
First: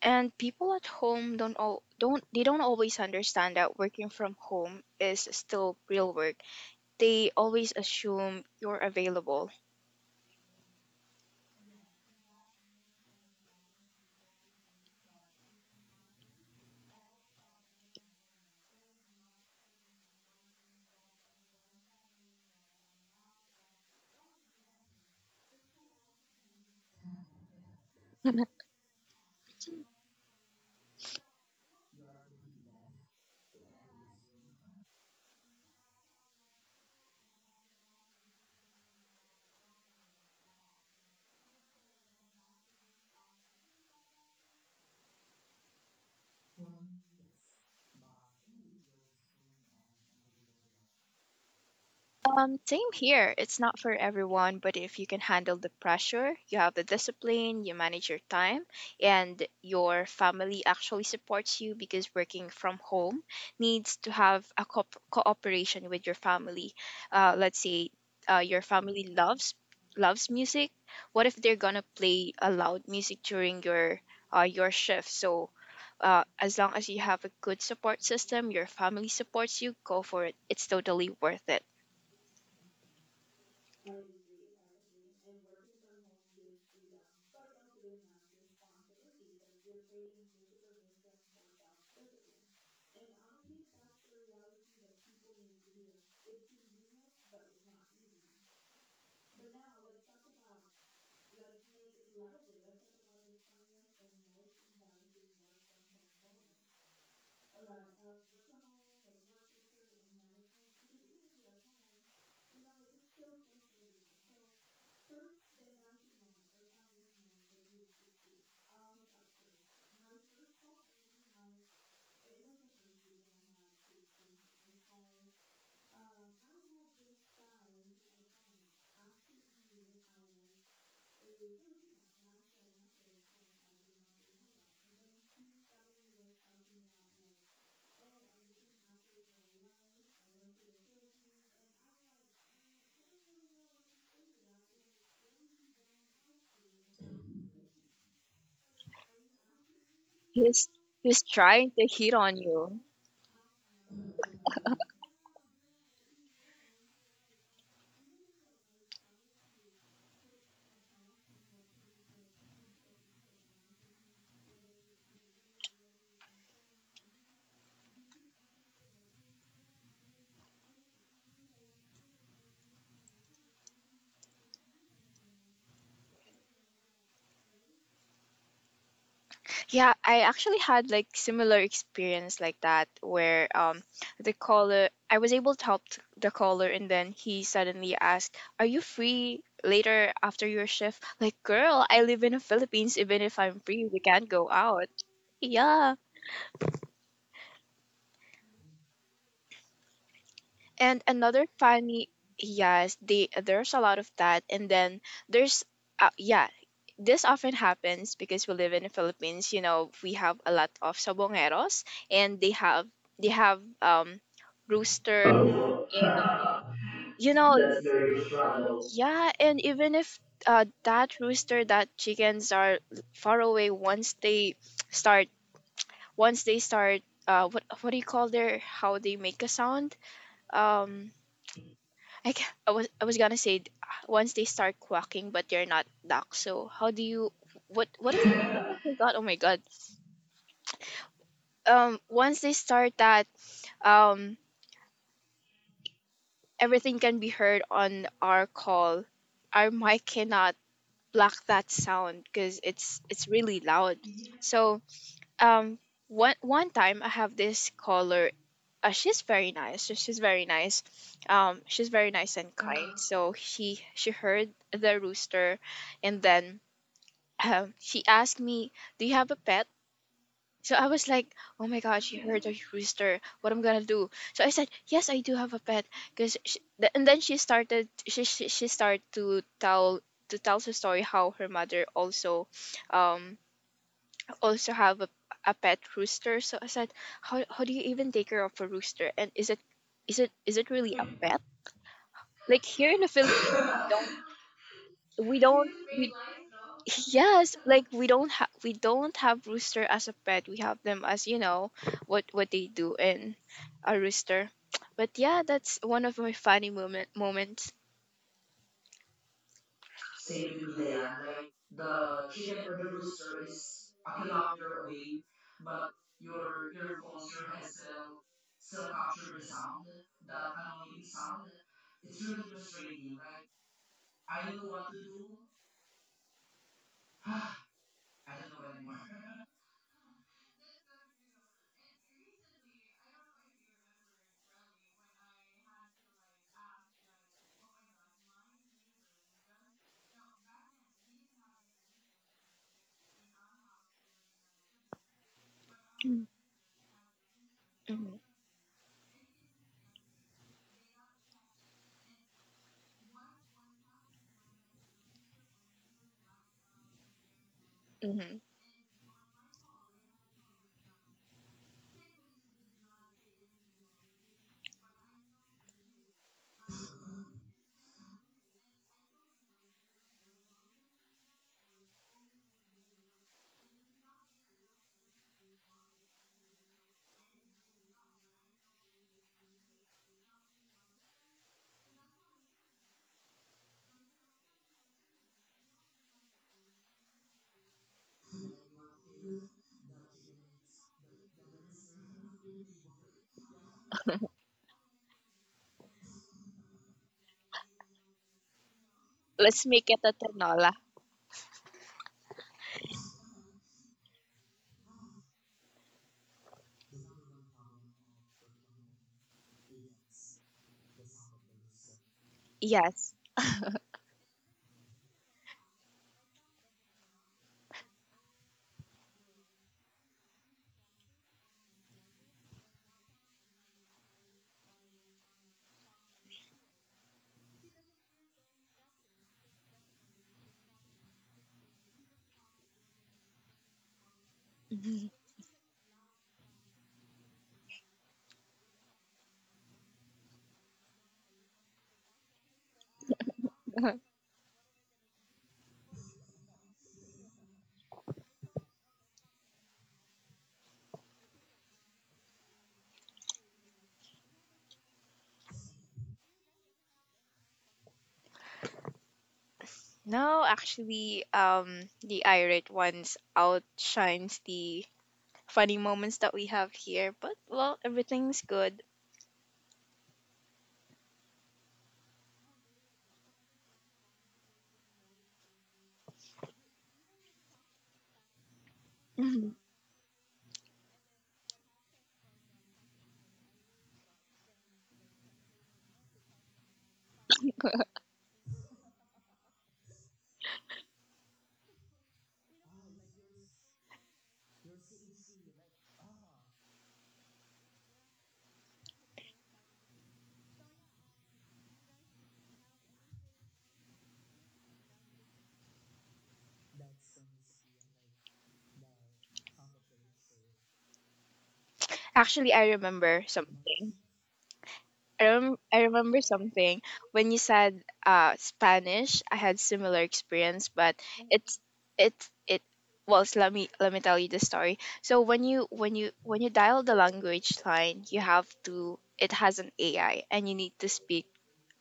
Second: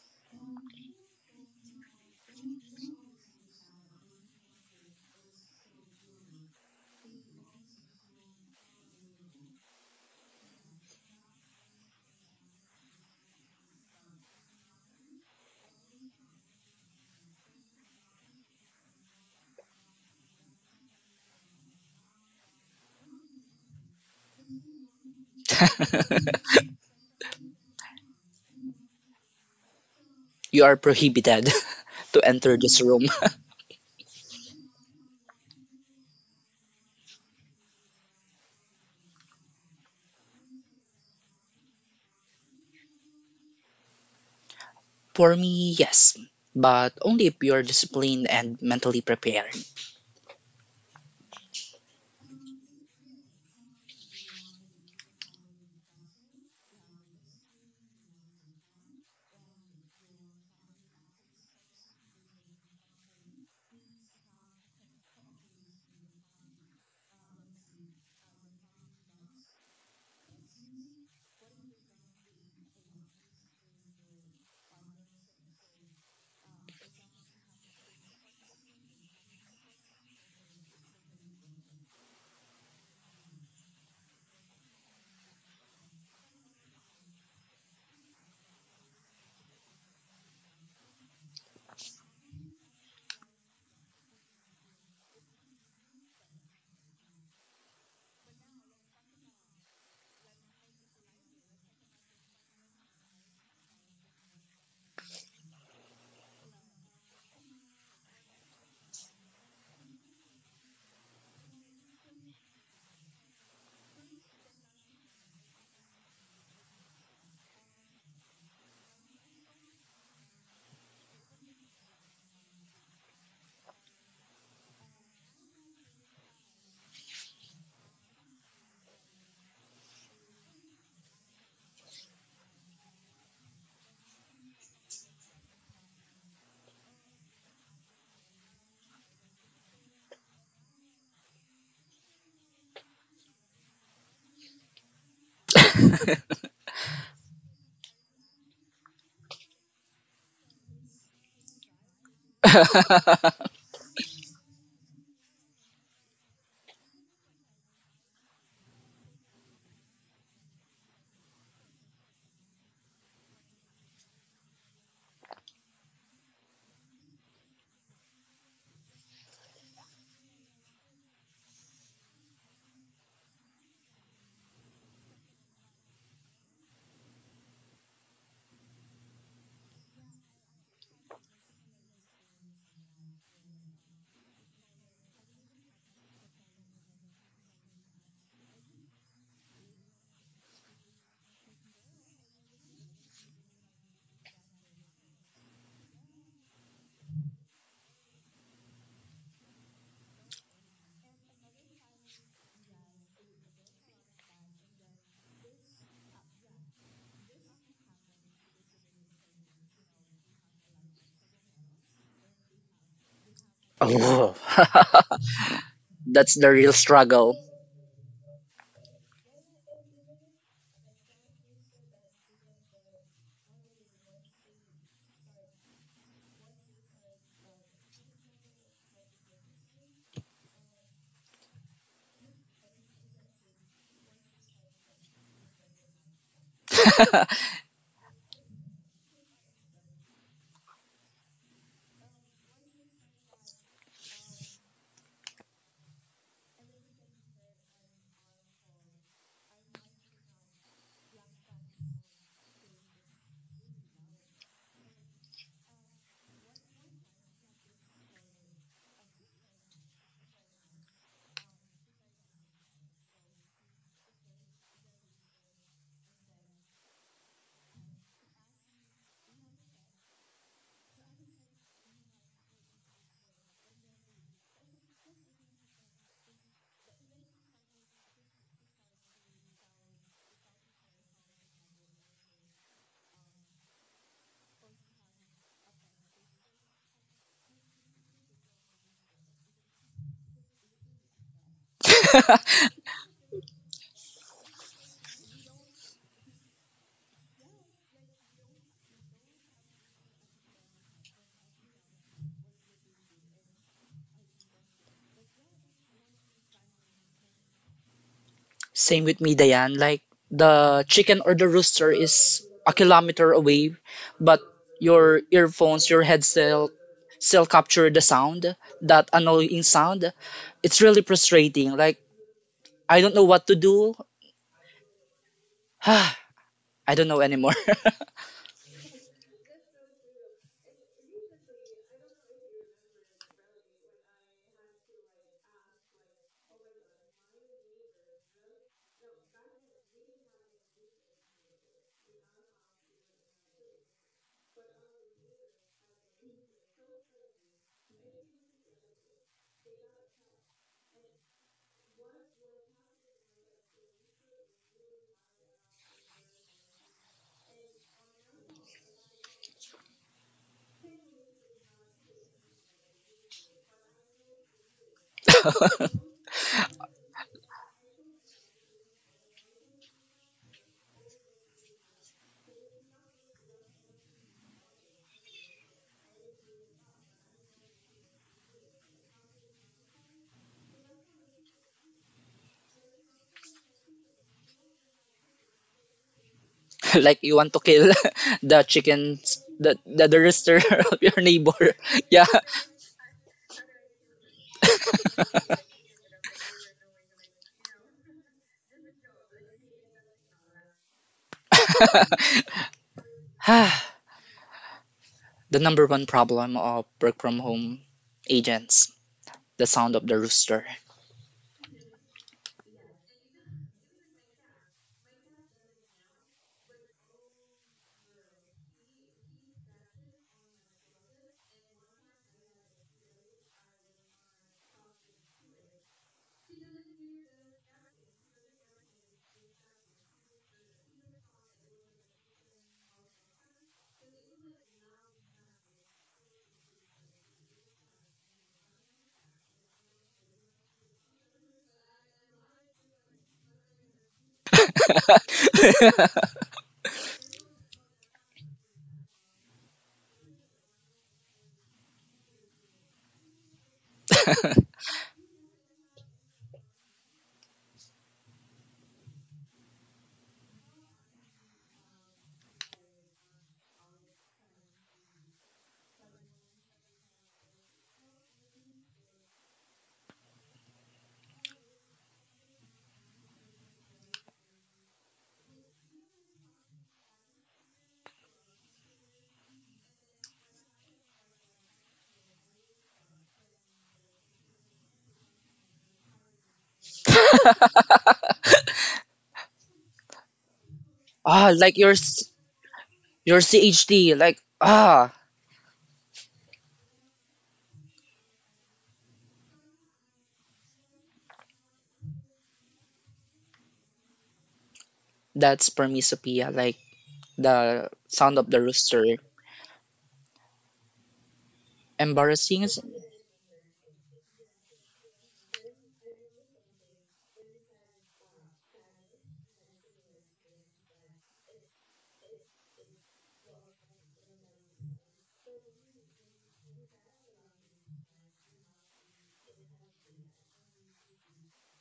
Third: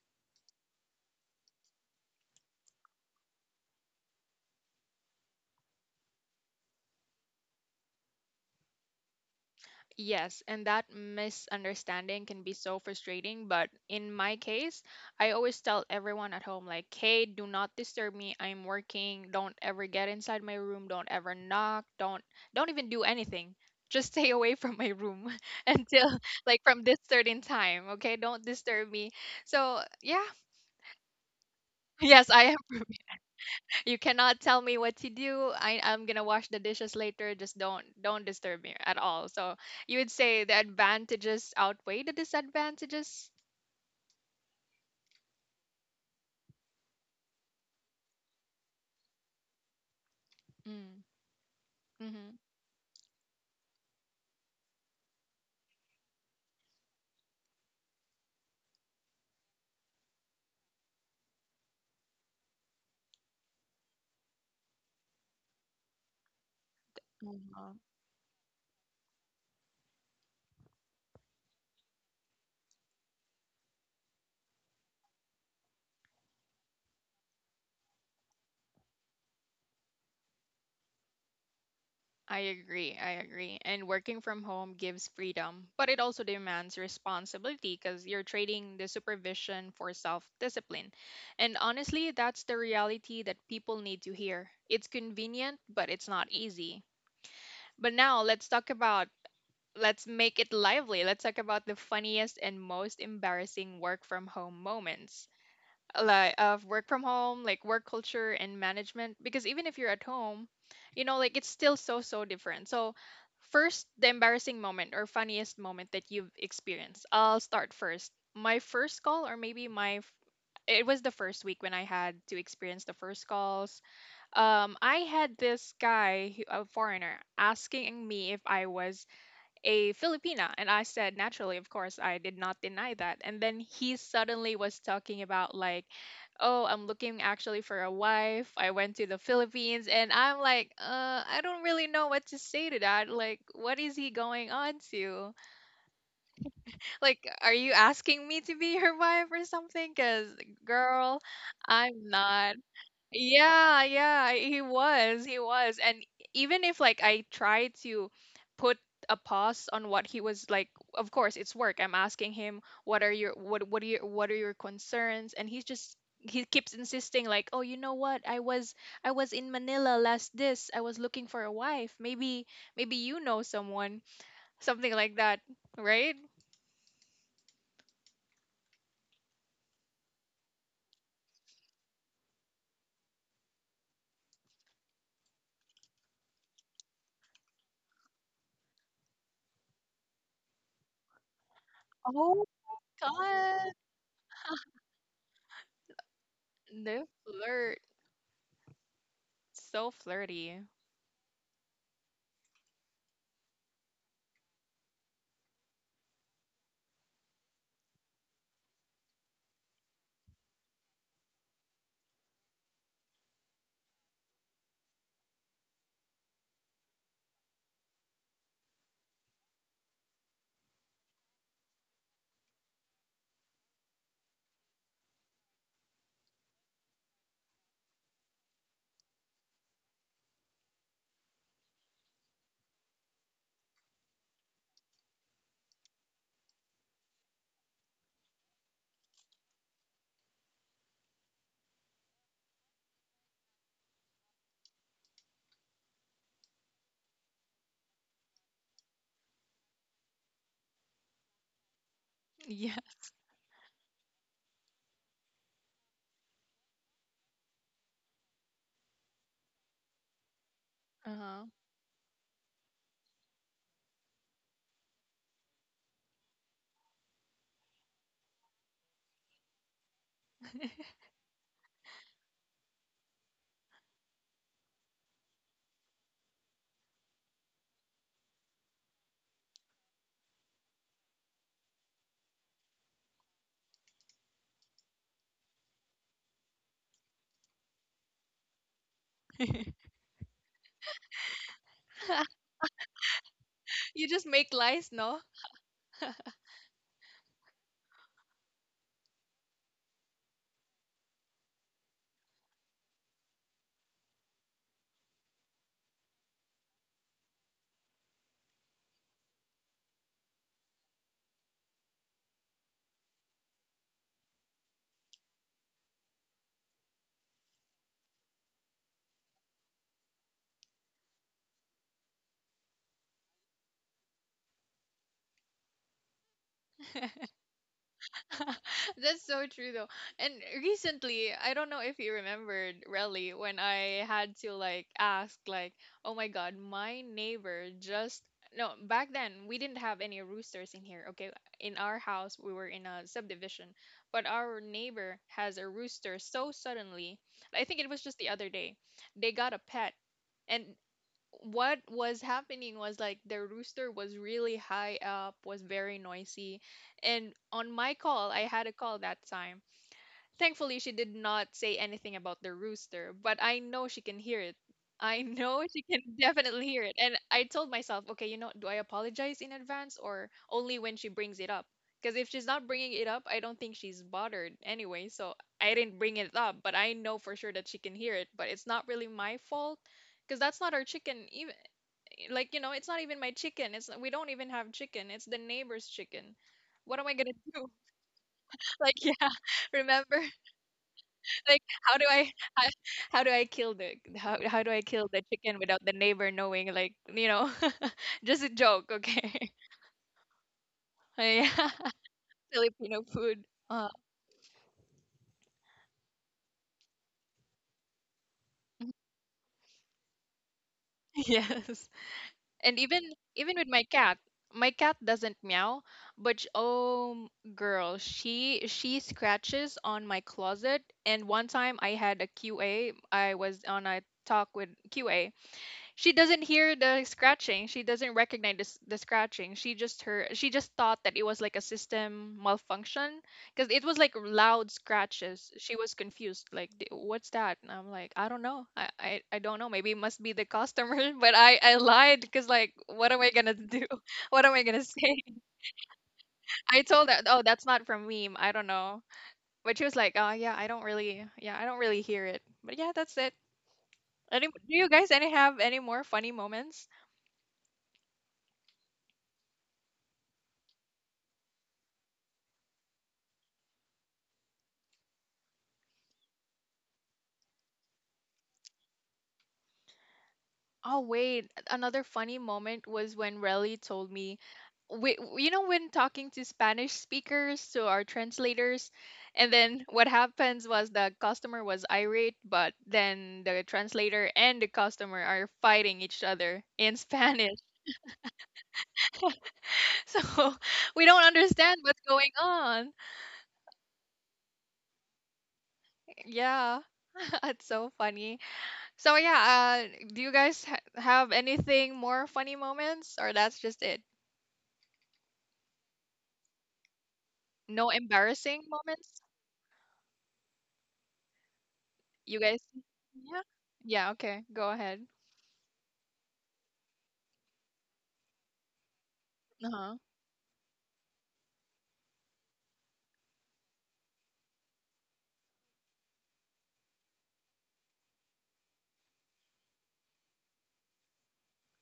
And people at home don't all don't they don't always understand that working from home is still real work. They always assume you're available. Yes, and that misunderstanding can be so frustrating. But in my case, I always tell everyone at home, like, hey, do not disturb me. I'm working. Don't ever get inside my room. Don't ever knock. Don't don't even do anything. Just stay away from my room until like from this certain time. Okay, don't disturb me. So yeah, You are prohibited to yes, I enter this am room. you cannot tell me what to do. I, I'm gonna wash the dishes later. Just don't don't disturb me at all. So you would say the advantages outweigh the disadvantages. For me, yes, but only if you are disciplined and mentally prepared. Mm, Um, mm-hmm. same here. It's not for everyone, but if you can handle the pressure, you have the discipline, you manage your time, and your family actually supports you because working from home needs to have a co- cooperation with your family. Uh, let's Mhm. say uh, your family loves loves music. What if they're gonna play a loud music during your uh, your shift? So uh, as long as you have a good support system, your family supports you, go for it. It's totally worth it. I agree. I agree. And working from home gives freedom, but it also demands responsibility because you're trading the supervision for self discipline. And honestly, that's the reality that people need to hear. It's convenient, but it's not easy. But now let's talk about let's make it lively. Let's talk about the funniest and most embarrassing work from home moments. Like of work from home, like work culture and management. Because even if you're at home, you know, like it's still so so different. So first the embarrassing moment or funniest moment that you've experienced. I'll start first. My first call or maybe my f- it was the first week when I had to experience the first calls. Um, I had this guy, who- a foreigner, asking me if I was a Filipina. And I said, naturally, of course, I did not deny that. And then he suddenly was talking about, like, "Oh, I'm looking actually for a wife. I went to the Philippines." And I'm like, uh, I don't really know what to say to that. Like, what is he going on to? Like, are you asking me to be your wife or something? Because, He's girl, he's trying to I'm hit on not. you. Yeah, yeah, he was. He was. And even if like I tried to put a pause on what he was like, of course it's work. I'm asking him what are your what what are your what are your concerns? And he's just he keeps insisting like, "Oh, you know what? I was I was in Manila last this. I was looking for a wife. Maybe maybe you know someone." Something like that, right? Yeah, I actually had like similar experience like that where um the caller I was able to help the caller and then he suddenly asked, "Are you free later after your shift?" Like, "Girl, I live in the Oh Philippines. Even if I'm God. free, we can't go out." Yeah. The flirt. So flirty. And another funny, yes, they there's a lot of that, and then there's, uh, yeah, this often happens because we live in the Philippines. You know, we have a lot of sabongeros, and they have they have um Oh, rooster. Oh, that's the and real you struggle. know, yeah, and even if uh, that rooster, that chickens are far away once they start, once they start, uh, what what do you call their how they make a sound? um. I, ca- I was I was gonna say d- once they start quacking, but they're not ducks. So how do you what what is? Oh my god, oh my god. Um once they start that, um everything can be heard on our call. Our mic cannot block that sound because Yeah. it's it's really loud. So um one one time I have this caller. Uh, she's very nice, so she's very nice. Uh-huh. Um she's very nice and kind, so she she heard the rooster. And then um, she asked me, "Do you have a pet?" So I was like, "Oh my God, she heard a rooster. What am I gonna do?" So I said, "Yes, I do have a pet." Cause she, th- and then she started she, she she started to tell to tell her story how her mother also um also have a, a pet rooster. So I said, "How how do you even take care of a rooster? And is it is it is it really a pet? Like here in the Philippines, we You don't just make lies, no? we don't we Yes, like we don't have we don't have rooster as a pet. We have them as, you know, what what they do in a rooster." But yeah, that's one of my funny moment moments. Same with me, Diane. Like the chicken or the rooster is a kilometer away, but your earphones, your headset still capture the sound, that annoying sound. It's really frustrating. Like I don't know what to do. I don't know anymore. That's so true though. And recently, I don't know if you remembered really when I had to like ask like, "Oh my god, my neighbor just no, back then we didn't have any roosters in here, okay? In our house, we were in a subdivision, but our neighbor has a Mm-hmm. rooster so suddenly." I think it was just the other day. They got a pet. And what was happening was like the rooster was really high up, was very noisy. And on my Mm-hmm. call, I had a call that time. Thankfully, she did not say anything about the rooster, but I know she can hear it. I know she can definitely hear it. And I told myself, okay, you know, do I apologize in advance or only when she brings it up? Because if she's not bringing it up, I don't think she's bothered anyway. So I didn't bring it up, but I know for sure that she can hear it. But it's not really my fault because that's not our chicken. Even eh, like you know it's not even my chicken, it's we don't even have chicken, it's the neighbor's chicken. What am I Like gonna you want to do? kill the like yeah, chickens, the the, the remember, rooster of your like neighbor. how do Yeah. i how, how do I kill the how, how do i kill the chicken without the neighbor knowing, like you know just a joke, Let's okay? Lola. yeah. filipino food. uh The number one problem of work from home agents, the sound of the rooster. yes, and Yes. even even with my cat, my cat doesn't meow, but sh- oh girl, she she scratches on my closet. And one time I had a QA, I was on a talk with QA. She doesn't hear the scratching. She doesn't recognize the, s- the scratching. She just her she just thought that it was like a system malfunction because it was like loud scratches. She was confused. Like, "D- What's that?" And I'm like, I don't know. I I, I don't know. Maybe it must be the customer. But I I lied because like, what am I gonna do? What am I gonna say? I told her, oh, that's not from me. I don't know. But she was like, oh yeah, I don't really yeah, I don't really hear it. But yeah, that's it. Any, do you guys any have any more funny moments? No, actually, um, the irate ones outshines the funny moments that we have here. But well, everything's good. Oh wait, another funny moment was when Relly told me, we, you know, when talking to Spanish speakers, to our translators, and Mhm. then what happens was the customer was irate, but then the translator and the customer are fighting each other in Spanish, so we don't Ah, understand like your what's going s- on. your C H D, like ah, Yeah, that's so funny. So yeah, uh, do you guys ha- have anything more funny moments, or that's just it? that's for me, Sophia. Like the No sound of the embarrassing rooster. moments? You guys? Embarrassing Actually, is I Yeah. remember Yeah, something. okay. Go ahead. I, rem- I remember something when you said uh, Spanish. I had Uh-huh. similar experience, but it's it's it. Well, so let me let me tell you the story. So when you when you when you dial the language line, you have to. It has an A I, and you need to speak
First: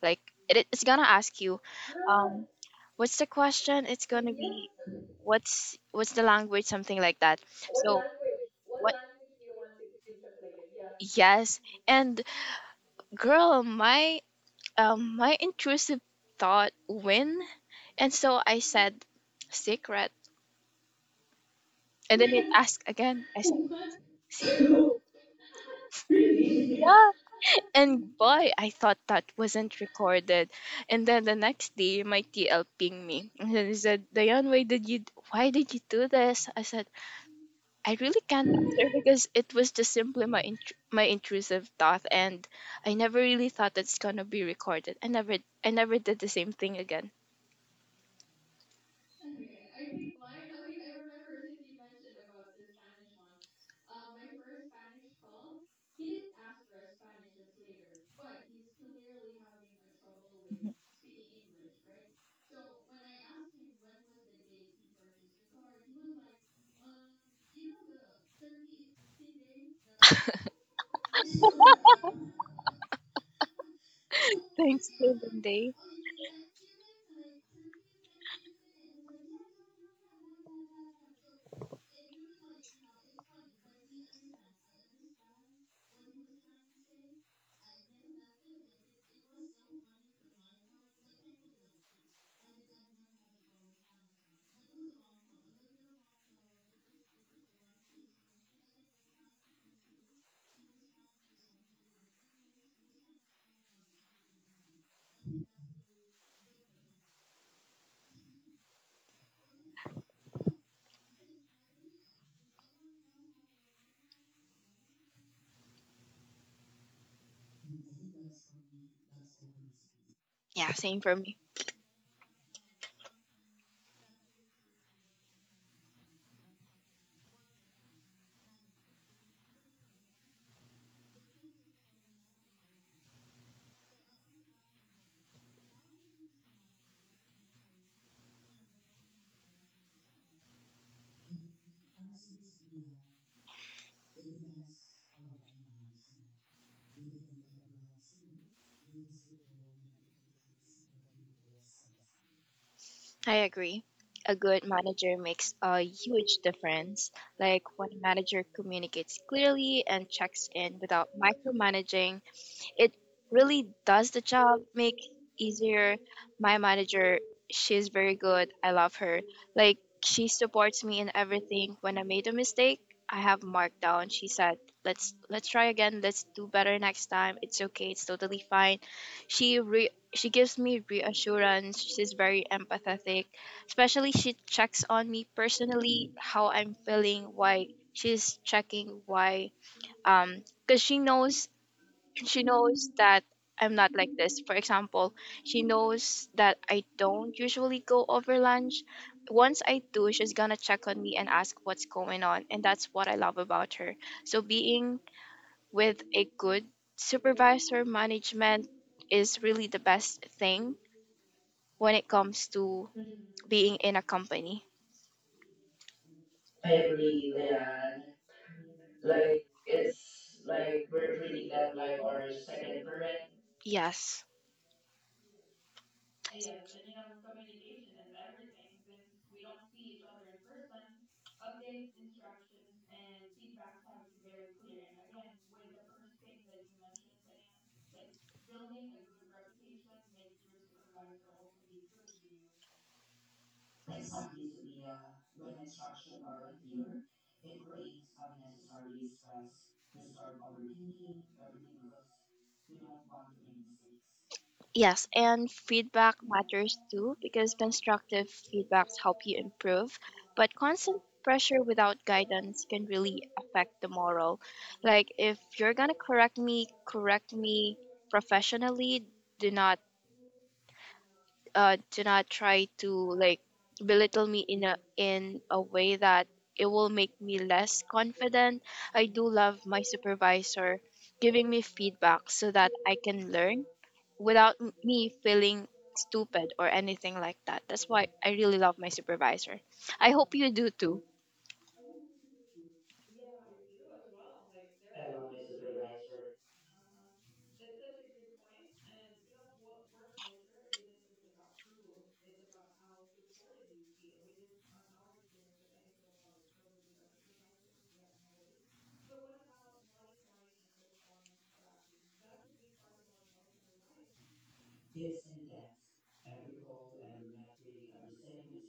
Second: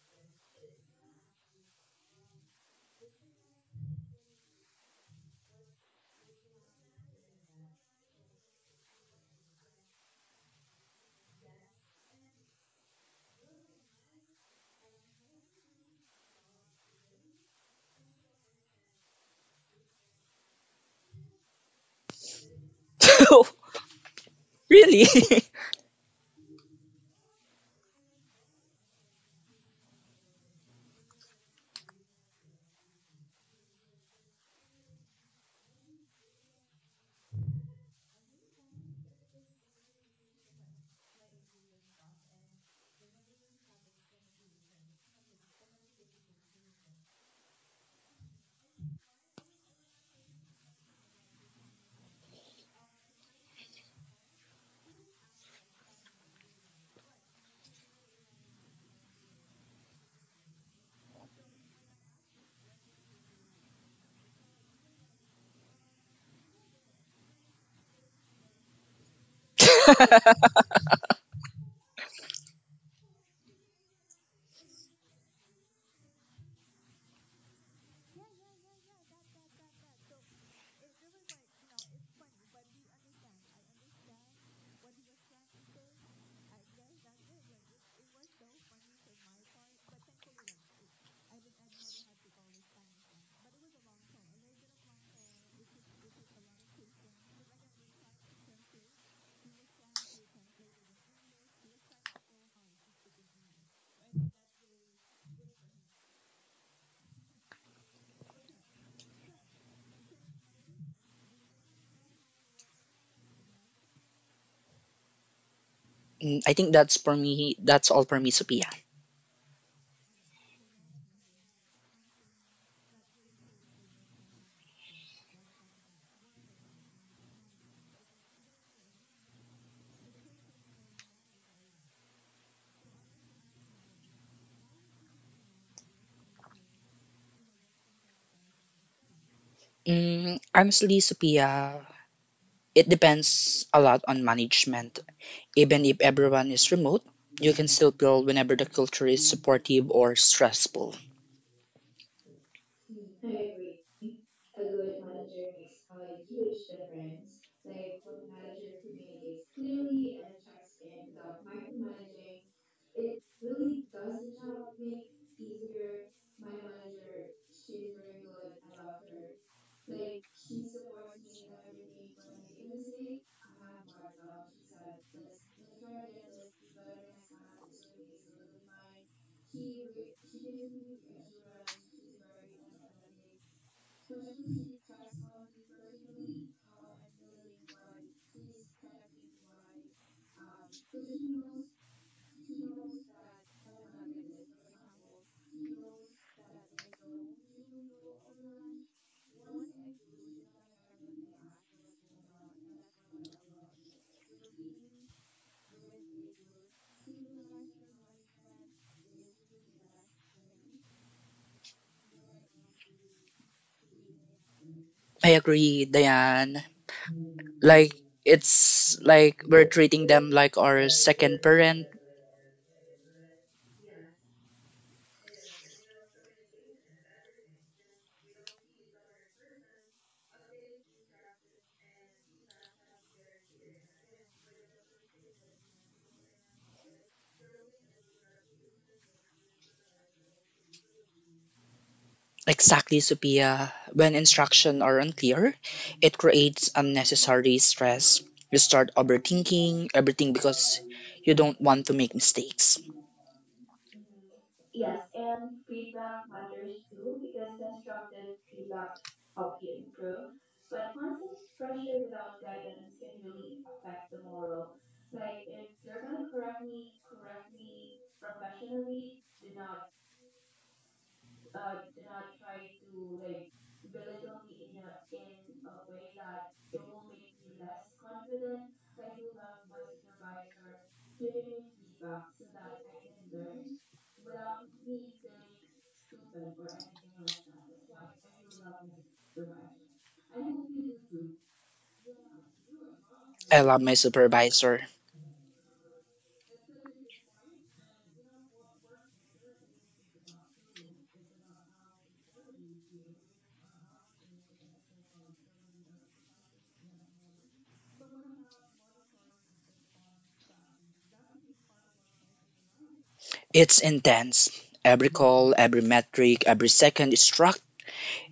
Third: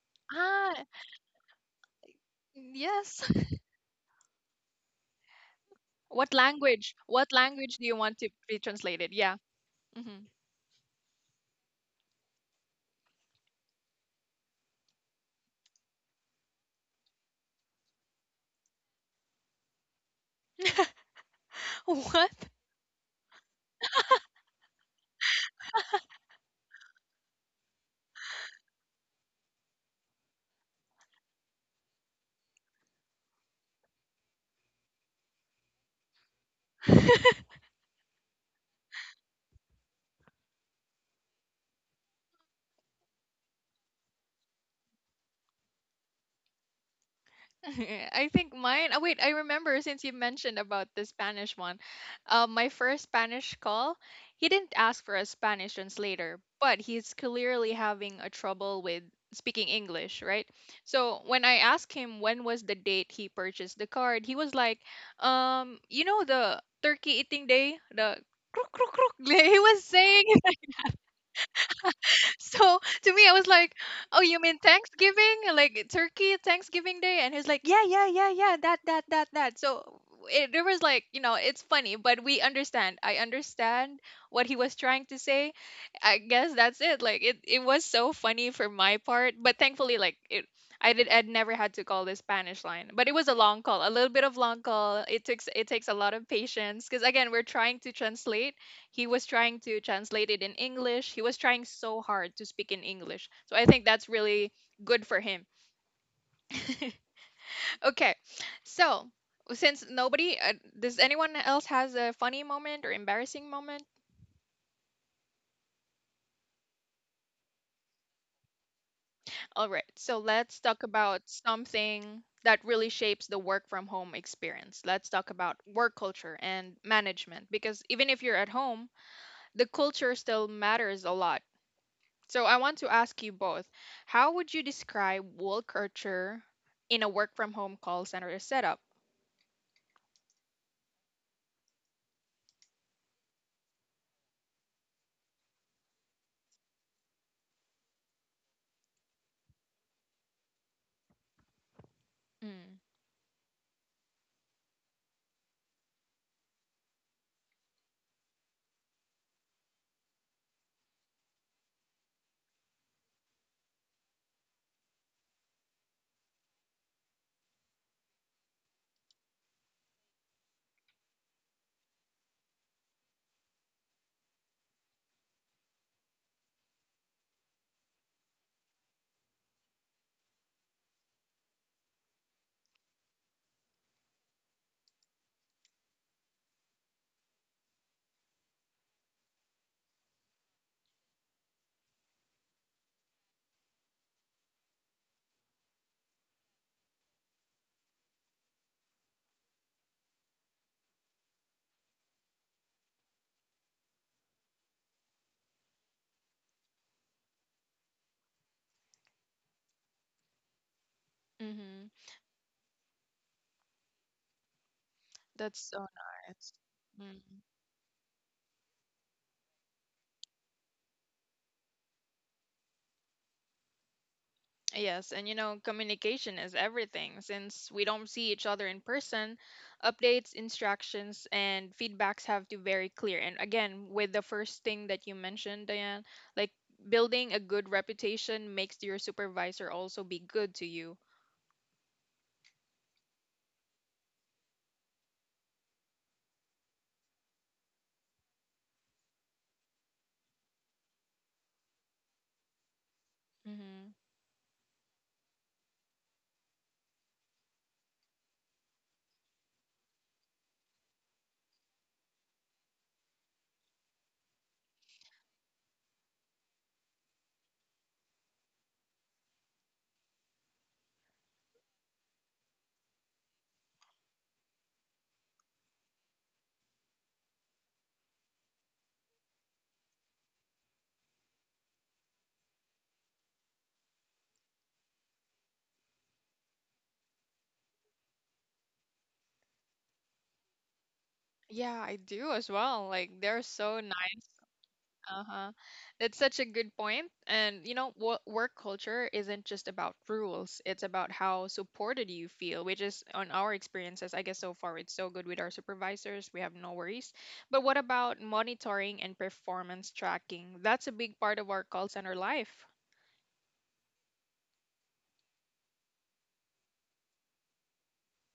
like it, it's Ah, gonna ask you, um, what's the yes. question? It's gonna be what's what's the What language, something like language? that. What So language do you want to be what? translated? Yeah. Mm-hmm. Yes, and girl, my um, my intrusive thought win? And so I said, secret. And then it What? asked again. I said, really? yeah. And boy, I thought that wasn't recorded. And then the next day, my T L pinged me. And then he said, "Diane, why did you, why did you do this?" I said, I really can't answer because it was just simply my, intr- my intrusive thought. And I never really thought it's going to be recorded. I never, I never did the same thing again. I think mine. Oh wait, I remember since you mentioned about the Spanish one. Um, my first Spanish call, he didn't ask for a Spanish translator, but he's clearly having a trouble with speaking English, right? So when I asked him when was the date he purchased the card, he was like, um, you know the turkey eating day, the kruk kruk kruk. He was saying, so to me, I was like, "Oh, you mean Thanksgiving, like Turkey Thanksgiving Day?" And he's like, "Yeah, yeah, yeah, yeah, that, that, that, that." So it, there was like, you know, it's funny, but we understand. I understand what he was trying to say. I guess that's it. Like it, it was so funny for my part, but thankfully, like it. I did. I'd never had to call the Spanish line, but it was a long call, a little bit of long call. It takes it takes a lot of patience because again, we're trying to translate. He was trying to translate it in English. He was trying so hard to speak in English. So I think that's really good for him. Okay. So, since nobody, uh, does anyone else has a funny moment or embarrassing moment? Mm, I think that's for me. That's all for me, Sophia. All right. So let's Yeah, talk same for about me. something that really shapes the work from home experience. Let's talk about work culture and management, because even if you're at home, the culture still matters a lot. So I want to ask you both, how would you describe work culture in a work from home call center setup? Mm, honestly, Sophia, it depends a lot on management. Even if everyone is remote, you can still grow whenever the culture is supportive or stressful. Mm, I agree. A good manager makes a huge difference. Like when a manager communicates clearly and checks in without micromanaging, it really does the job make easier. My manager, she's very good, I love her. Like she supports me in everything. When I made a mistake, I have markdown. She said, "Let's let's try again, let's do better next time, it's okay, it's totally fine." She re- she gives me reassurance, she's very empathetic. Especially she checks on me personally how I'm feeling. Why she's checking why um because she knows she knows that I'm not like this. For example, she knows that I don't usually go over lunch. Once I do, she's gonna check on me and ask what's going on. And that's what I love about her. So being with a good supervisor management is really the best thing when it mm-hmm. comes to being in a company. I That's so agree, nice. Diane. Mm. Like it's like we're treating them like our second parent. Yes. Yes, and you know, communication is everything. Since we don't see each other in person, updates, instructions, and feedbacks have to be very clear. And again, with the first thing that you mentioned, Diane, like building a good reputation makes your supervisor also be good to you. Exactly, Sophia. When instructions are unclear, it creates unnecessary stress. You start overthinking everything because you don't want to make mistakes. Mhm. Yes, and feedback matters too because constructive feedbacks help you improve, but constant pressure without guidance can really affect the moral. Like if you're gonna correct me, correct me professionally. Do not uh do not try to like belittle me in a in a way that it will make me less confident. I do love my supervisor giving me feedback so that I can learn without m- me feeling stupid or anything like that. That's why I really love my supervisor. I hope you do too. Yeah, I do as well. Like they're I so love my nice. supervisor. Uh-huh. That's such a good point. And you know, what work culture isn't just about rules. It's about how supported you feel, which is on our experiences, I guess so far it's so good with our supervisors. We have no worries. But what about monitoring and performance tracking? That's a big part of our call center life. It's intense. Every call, every metric, every second is tracked.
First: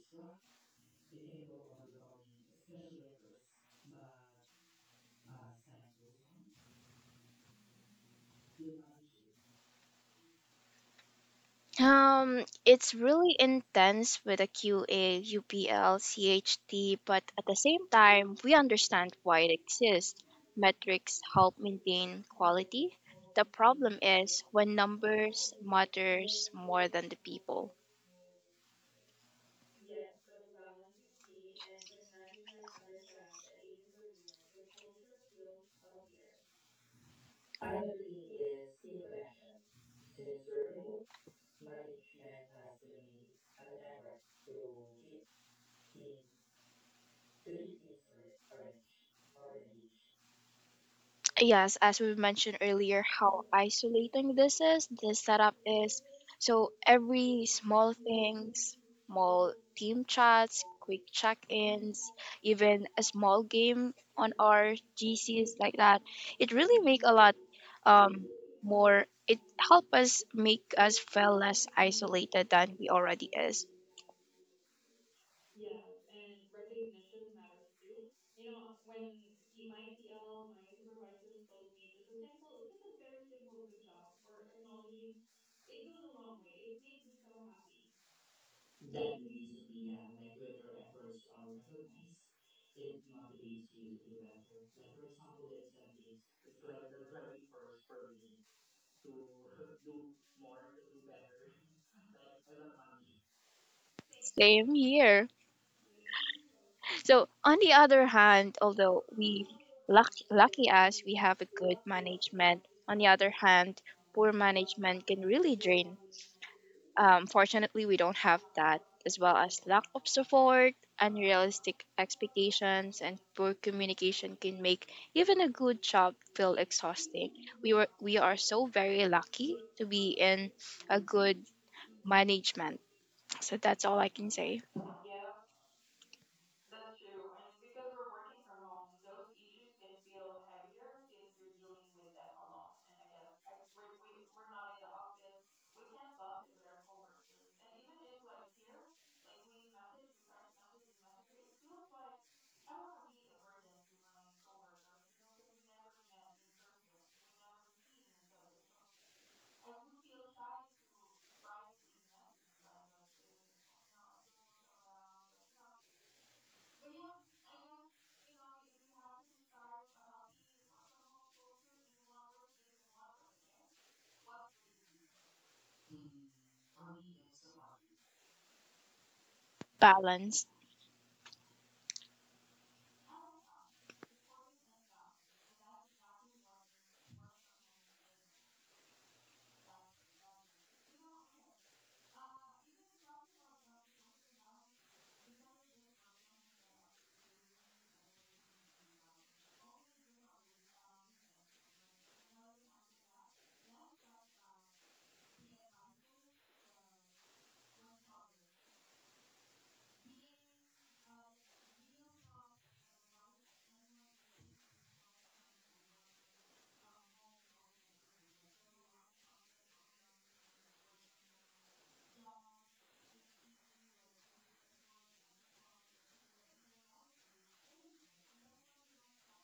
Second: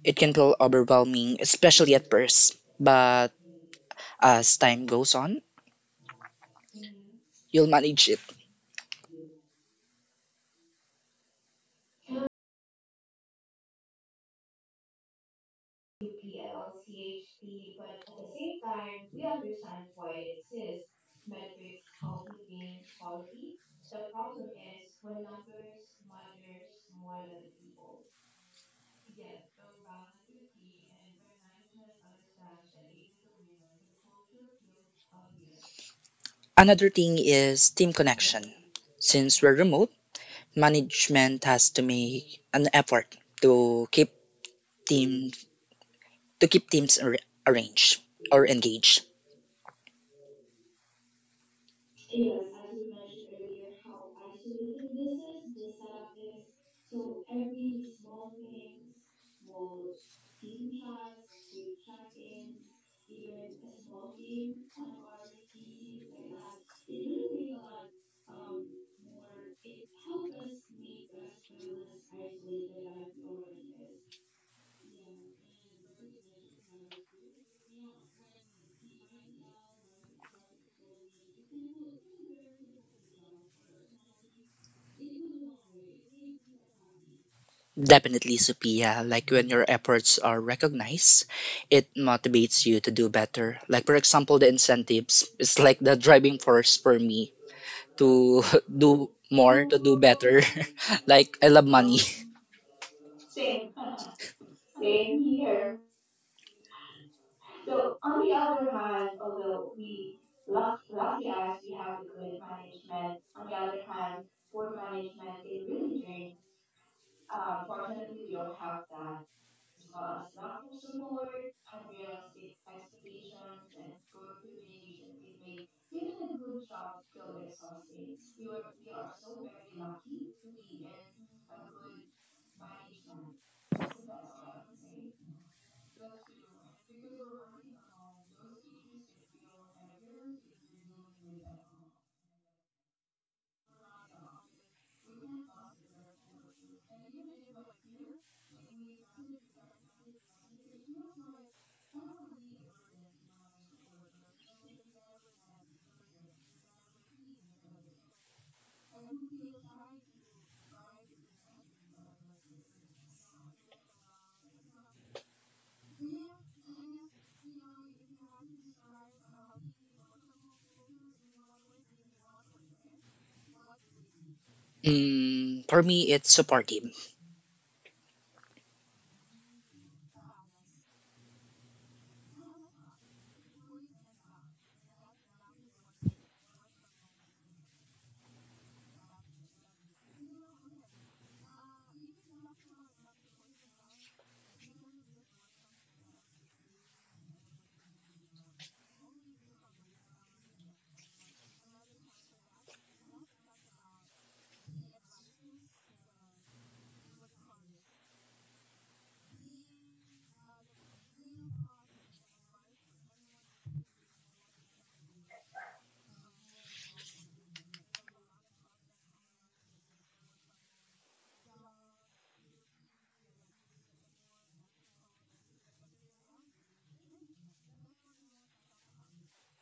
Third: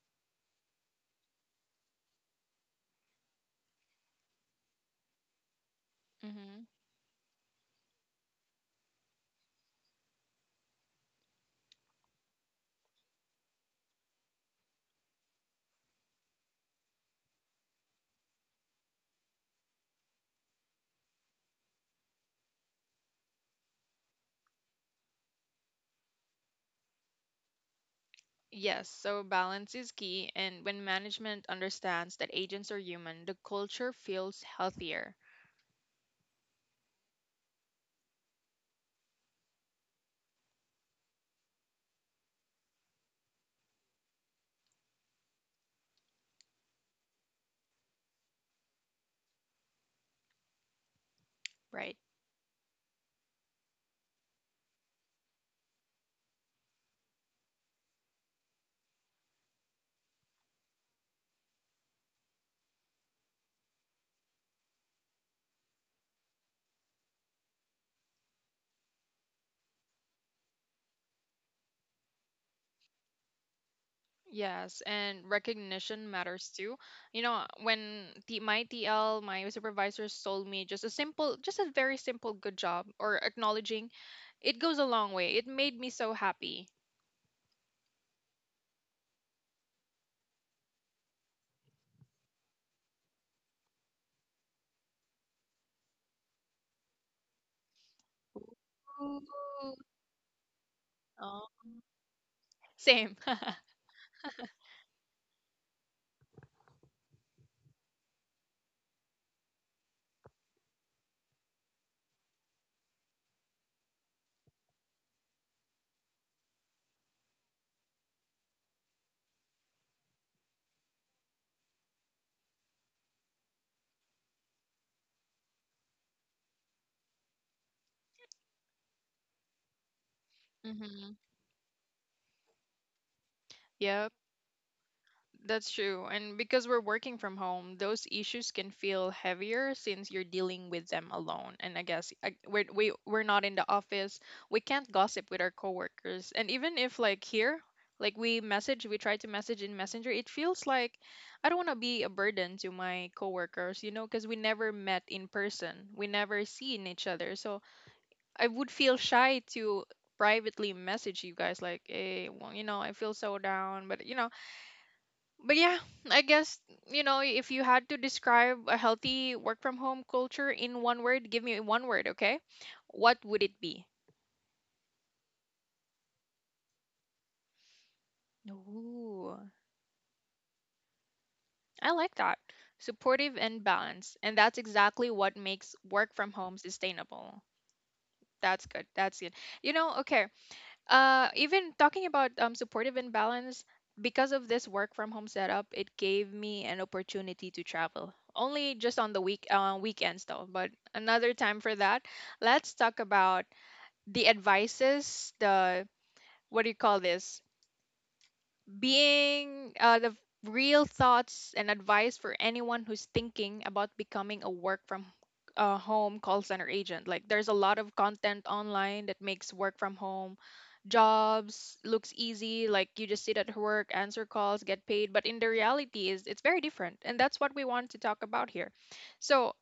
It can feel overwhelming, especially at first. But as time goes on, Mm-hmm. you'll manage it. Um, it's really intense with a Q A, but at the same time, we understand why it exists. Metrics help maintain quality. The problem is when numbers matters more than the people. Yes, so balance is key, and when management understands that agents are human, the culture feels healthier, Another thing is team connection. Since we're remote, management has to make an effort to keep team, to keep teams ar- arranged or engaged. right? Yes, as we mentioned earlier, how isolating this is, this setup is. So every small things, small team chats, quick check-ins, even a small game on our G Cs like that, it really make a lot um, more. It help us make us feel less isolated than we already is. Yes, and recognition matters too. You know, when the, my T L, my supervisors told me just a simple, just a very simple good job or acknowledging, it goes a long way. It made me so happy. Definitely, Sophia. Like when your efforts are recognized, it motivates you to do better. Like for example, the incentives is like the driving force for me to do more, Ooh. to do better. Like I Oh, love money. same. Same here. So, on the other hand, although we lucky, lucky us, we have a good management. On the other hand, poor management can really drain. Um, fortunately, we don't have that, as well as lack of support, unrealistic expectations, and poor communication can make even a good job feel exhausting. We were we are so very lucky to be in hmm. a good management. So Yep. that's all I can say. That's true. And because we're working from home, those issues can feel heavier since you're dealing with them alone. And I guess I, we're, we, we're not in the office. We can't gossip with our coworkers. And even if, like, here, like we message, we try to message in Messenger, it feels like I don't want to be a burden to my coworkers, you know, because we never met in person. We never seen each other. So I would feel shy to privately message you guys like hey well, you know, I feel so down, but you know, but yeah, I guess, you know, if you had to describe a healthy work from home culture in one word, give me one word, okay? What would it be? Mm, for me, it's supportive. Ooh, Balance. I like that. Supportive and balanced. And that's exactly what makes work from home sustainable. That's good. That's good. You know, okay. uh, even talking about um, supportive and balance, because of this work from home setup, it gave me an opportunity to travel. Only just on the week uh, weekends though, but another time for that. Let's talk about the advices, the what do you call this? Being uh, the real thoughts and advice for anyone who's thinking about becoming a work from uh, home call center agent. Like there's a lot of content online that makes work from home jobs looks easy, like you just sit at work, answer calls, get paid, but in the reality is it's very different, and that's what we want to talk about here. So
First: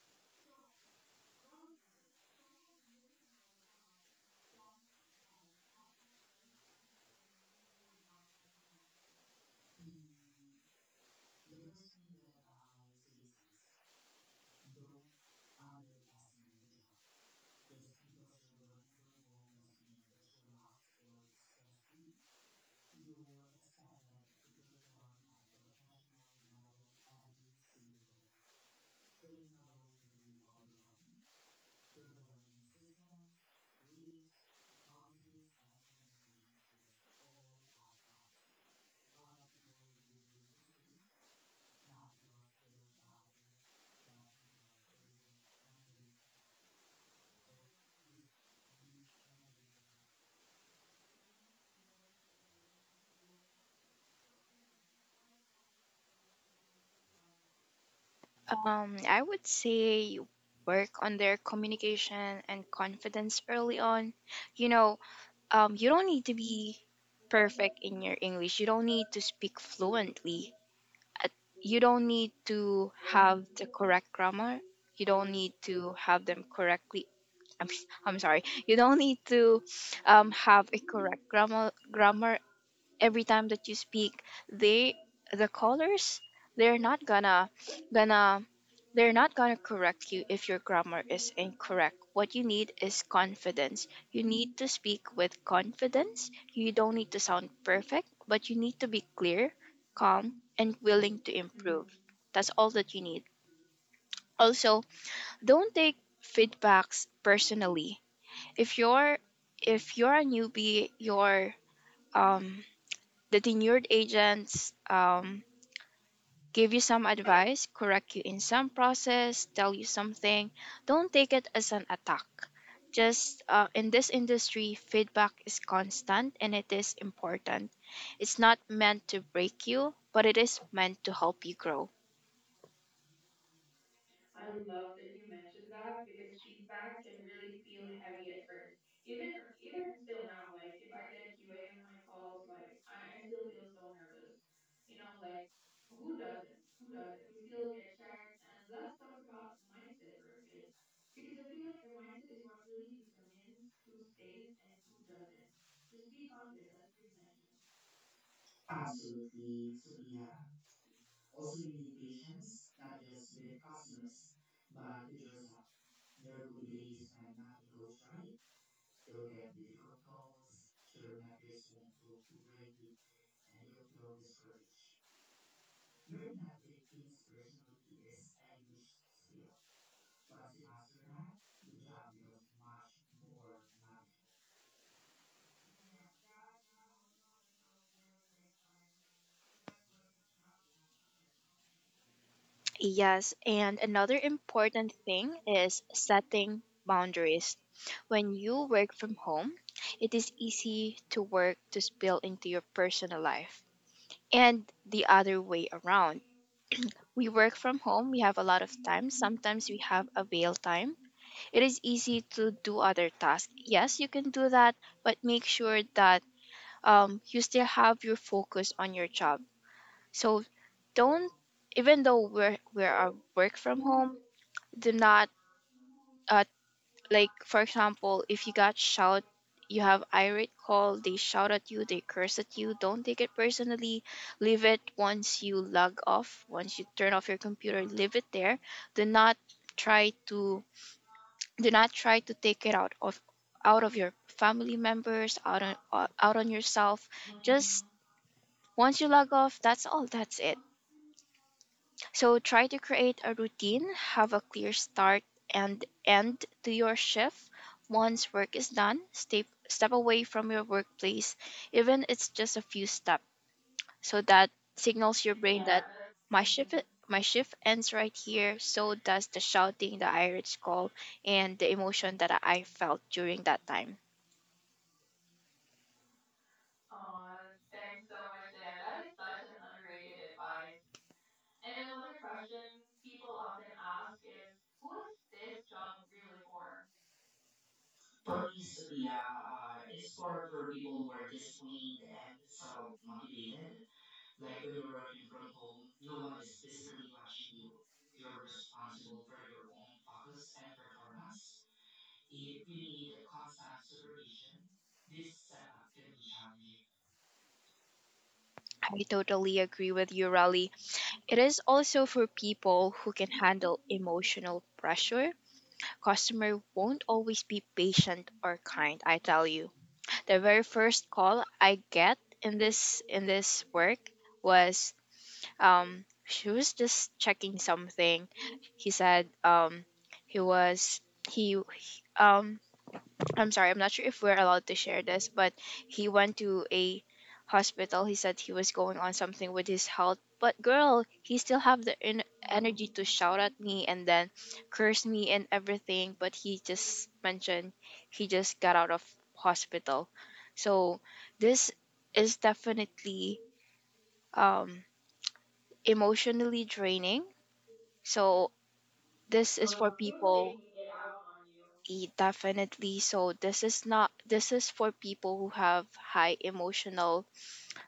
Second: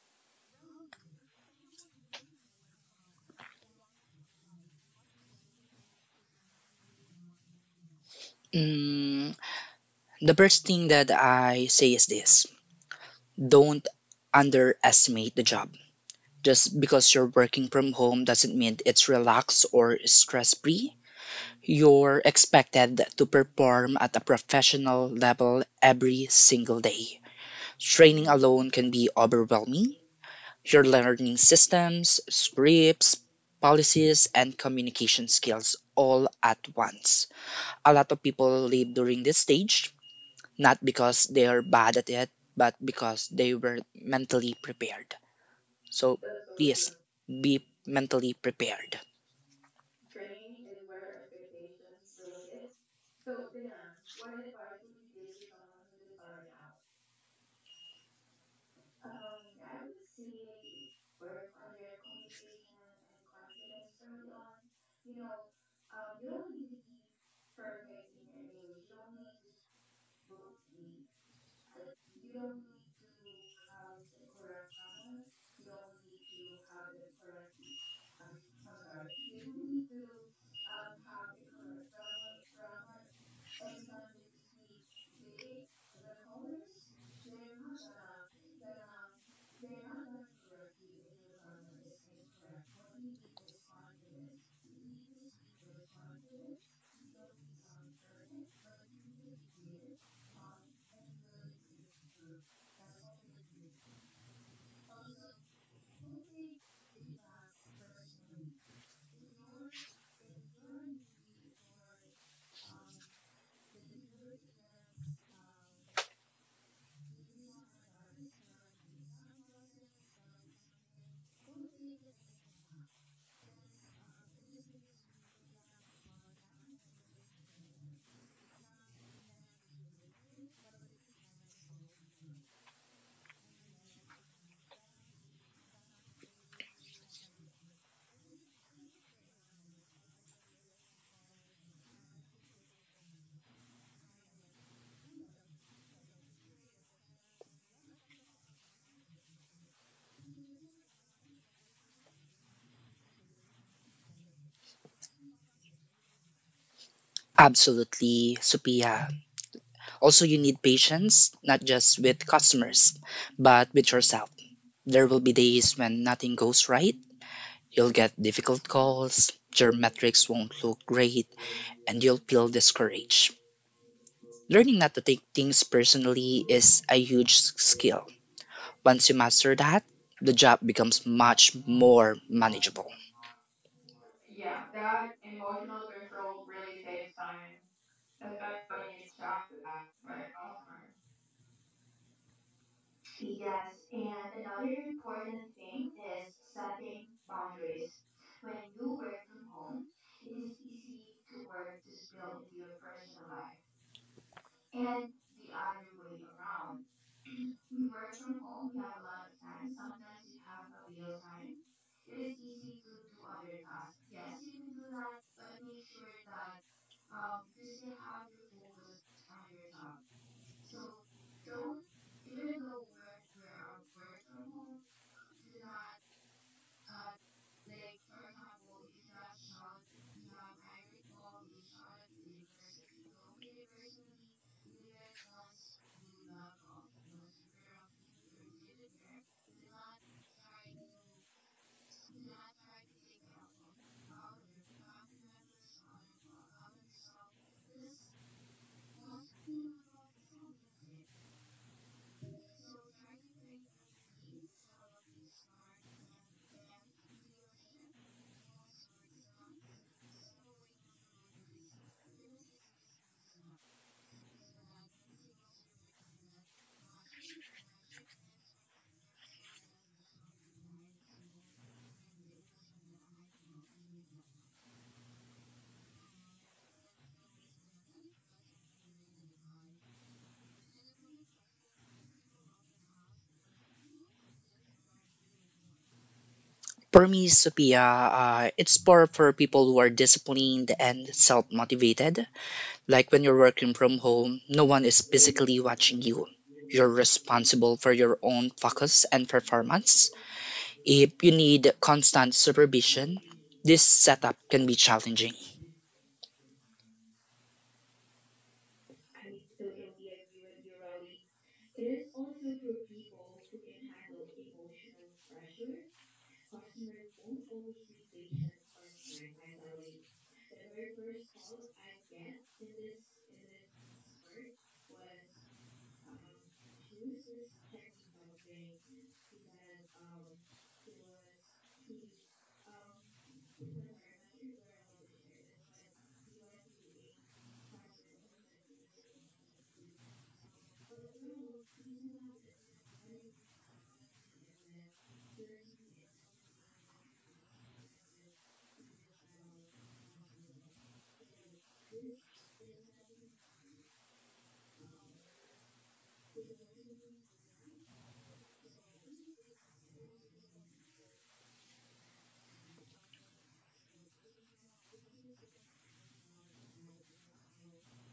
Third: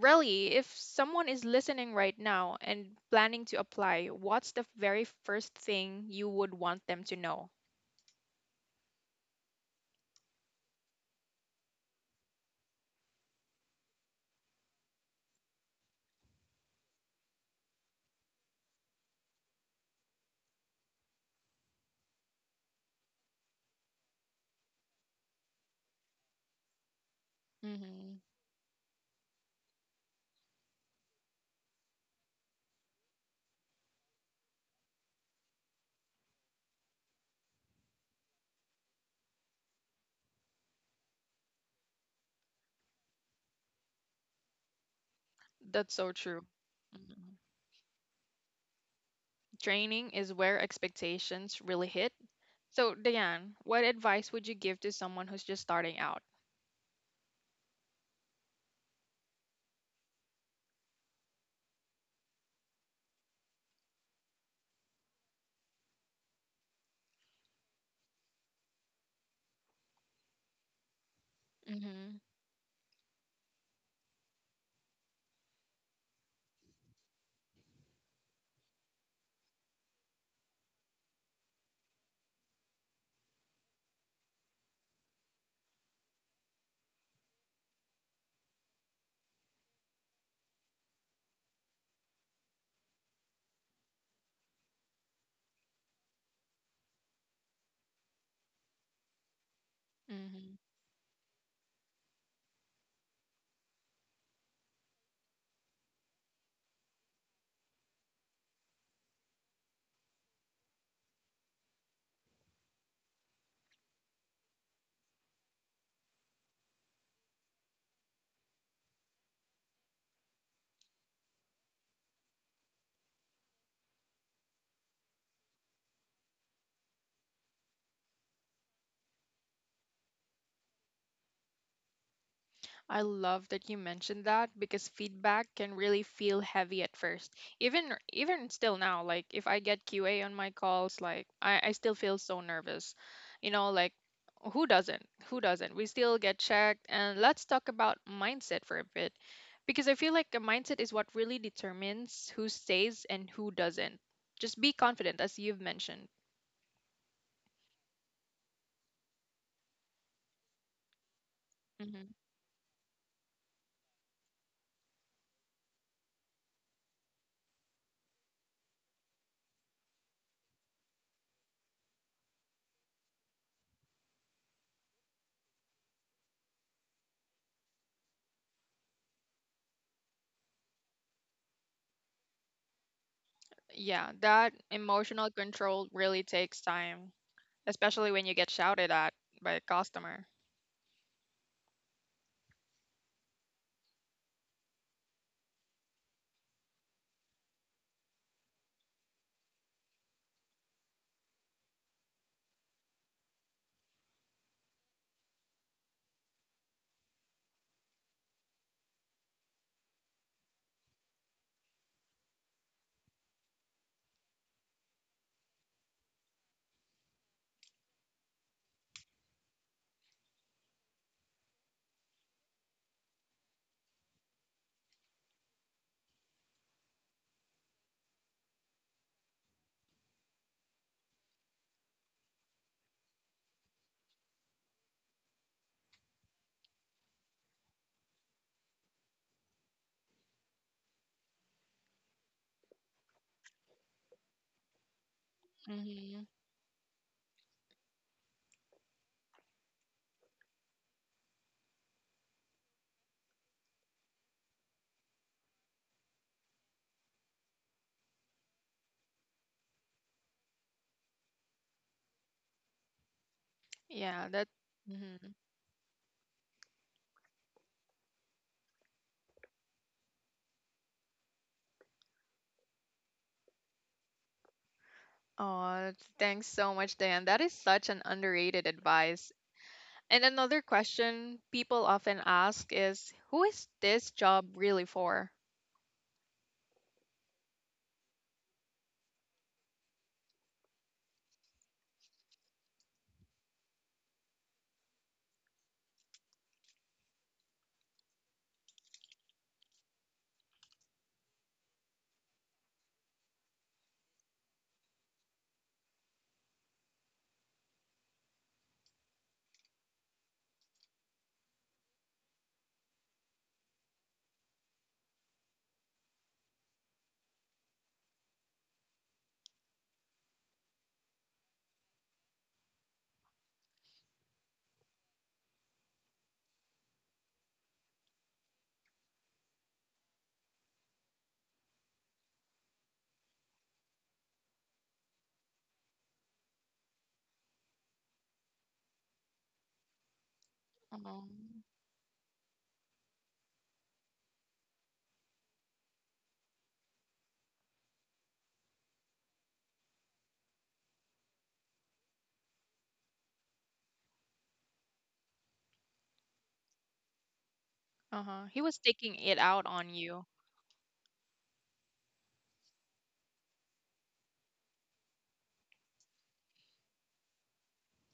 really, if someone is listening right now and planning to apply, what's the very first thing you would want them to know? Mm, the first thing that I say is this: don't underestimate the job. Just because you're working from home doesn't mean it's relaxed or stress free. You're expected to perform at a professional level every single day. Training alone can be overwhelming. You're learning systems, scripts, policies, and communication skills all at once. A lot of people leave during this stage, not because they are bad at it, but because they were mentally prepared. That's so So true. please Mhm. be mentally prepared. Training is where expectations really hit. So, Diane, what advice would you give to someone who's just starting out? Um, I would say you work on their communication and confidence early on. You know, um, you don't need to be perfect in your English. You don't need to speak fluently. At- You Mm-hmm. don't need to have the correct grammar. You don't need to have them correctly. I'm, s- I'm sorry. You don't need to um, have a correct grammar grammar every time that you speak. they the callers, they're not gonna gonna they're not gonna correct you if your grammar is incorrect. What you need is confidence. You need to speak with confidence. You don't need to sound perfect, but you need to be clear, calm, and willing to improve. That's all that you need. Also, don't take feedbacks personally. if you're if you're a newbie, you're um the tenured agents um, give you some advice, correct you in some process, tell you something. Don't take it as an attack. Just uh, in this industry, feedback is constant and it is important. It's not meant to break you, but it is meant to help you grow. I love that you mentioned that because feedback can really feel heavy at first. Even r- even still now, like if I get Q A on my calls, like I, I still feel so nervous. You know, like who doesn't? Who doesn't? We still get checked. And let's talk about mindset for a bit. Because I feel like a mindset is what really determines who stays and who doesn't. Just be confident as you've mentioned. Absolutely, Sophia. Also, you need patience, not just Hmm. with customers, but with yourself. There will be days when nothing goes right. You'll get difficult calls, your metrics won't look great, and you'll feel discouraged. Learning not to take things personally is a huge skill. Once you master that, the job becomes much more manageable. Yeah, that emotional control really takes time. Especially when you get shouted at by a customer. Yes, and another important thing is setting boundaries. When you work from home, it is easy to work to spill into your personal life and the other way around. We work from home, we have a lot of time. Sometimes we have avail time. It is easy to do other tasks. Yes, you can do that, but make sure that um, you still have your focus on your job. So don't, even though we're, we're a work from home, do not uh, like for example if you got shout, you have irate call, they shout at you, they curse at you, don't take it personally. Leave it. Once you log off, once you turn off your computer, leave it there. do not try to do not try to take it out of out of your family members, out on Hmm. out on yourself. Just once you log off, that's all, that's it. So try to create a routine, have a clear start and end to your shift. Once work is done, step step away from your workplace, even it's just a few steps. So Yeah, that. that Hmm. signals your brain that my shift my shift ends right here. So does the shouting, the Irish call, and the emotion that I felt during that time. Oh, thanks so much, Dan. That is such an underrated advice. And another question people often ask is who is this job really for? For me, Sophia, uh, it's for, for people who are disciplined and self motivated. Like when you're working from home, no one is physically watching you. You're responsible for your own focus and performance. If you need constant supervision, this setup can be challenging. I totally agree with you, Raleigh. It is also for people who can handle emotional pressure. Customer won't always be patient or kind, I tell you. The very first call I get in this in this work was um she was just checking something. He said um he was he um I'm sorry, I'm not sure if we're allowed to share this, but he went to a hospital. He said he was going on something with his health, but girl, he Um. still have the en- energy to shout at me and then curse me and everything, but he just mentioned he just got out of hospital. So this is definitely um emotionally draining. Uh-huh. He So was taking it out this on is for you. people E- Definitely. So this is not, this is for people who have high emotional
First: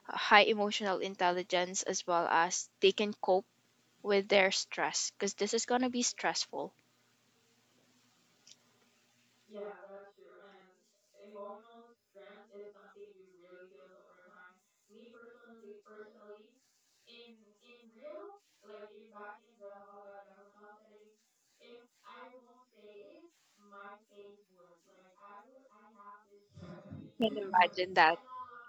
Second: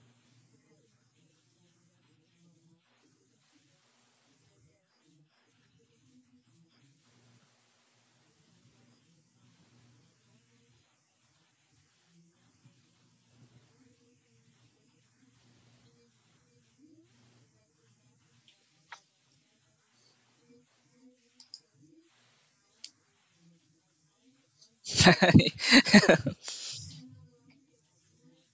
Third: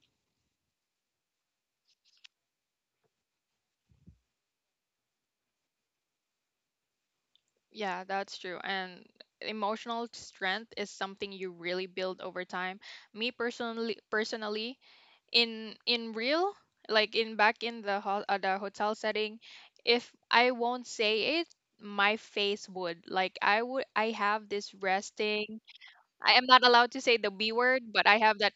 high emotional intelligence, as well as they can cope with their stress because this is gonna be stressful. Yeah, that's true. And emotional strength is something you really build over time. Me personally personally, in in real like in back in the ho- uh, the hotel setting, if I won't say it, my face would like i would I have this resting, I am not allowed to say Can the B imagine word, that? but I have that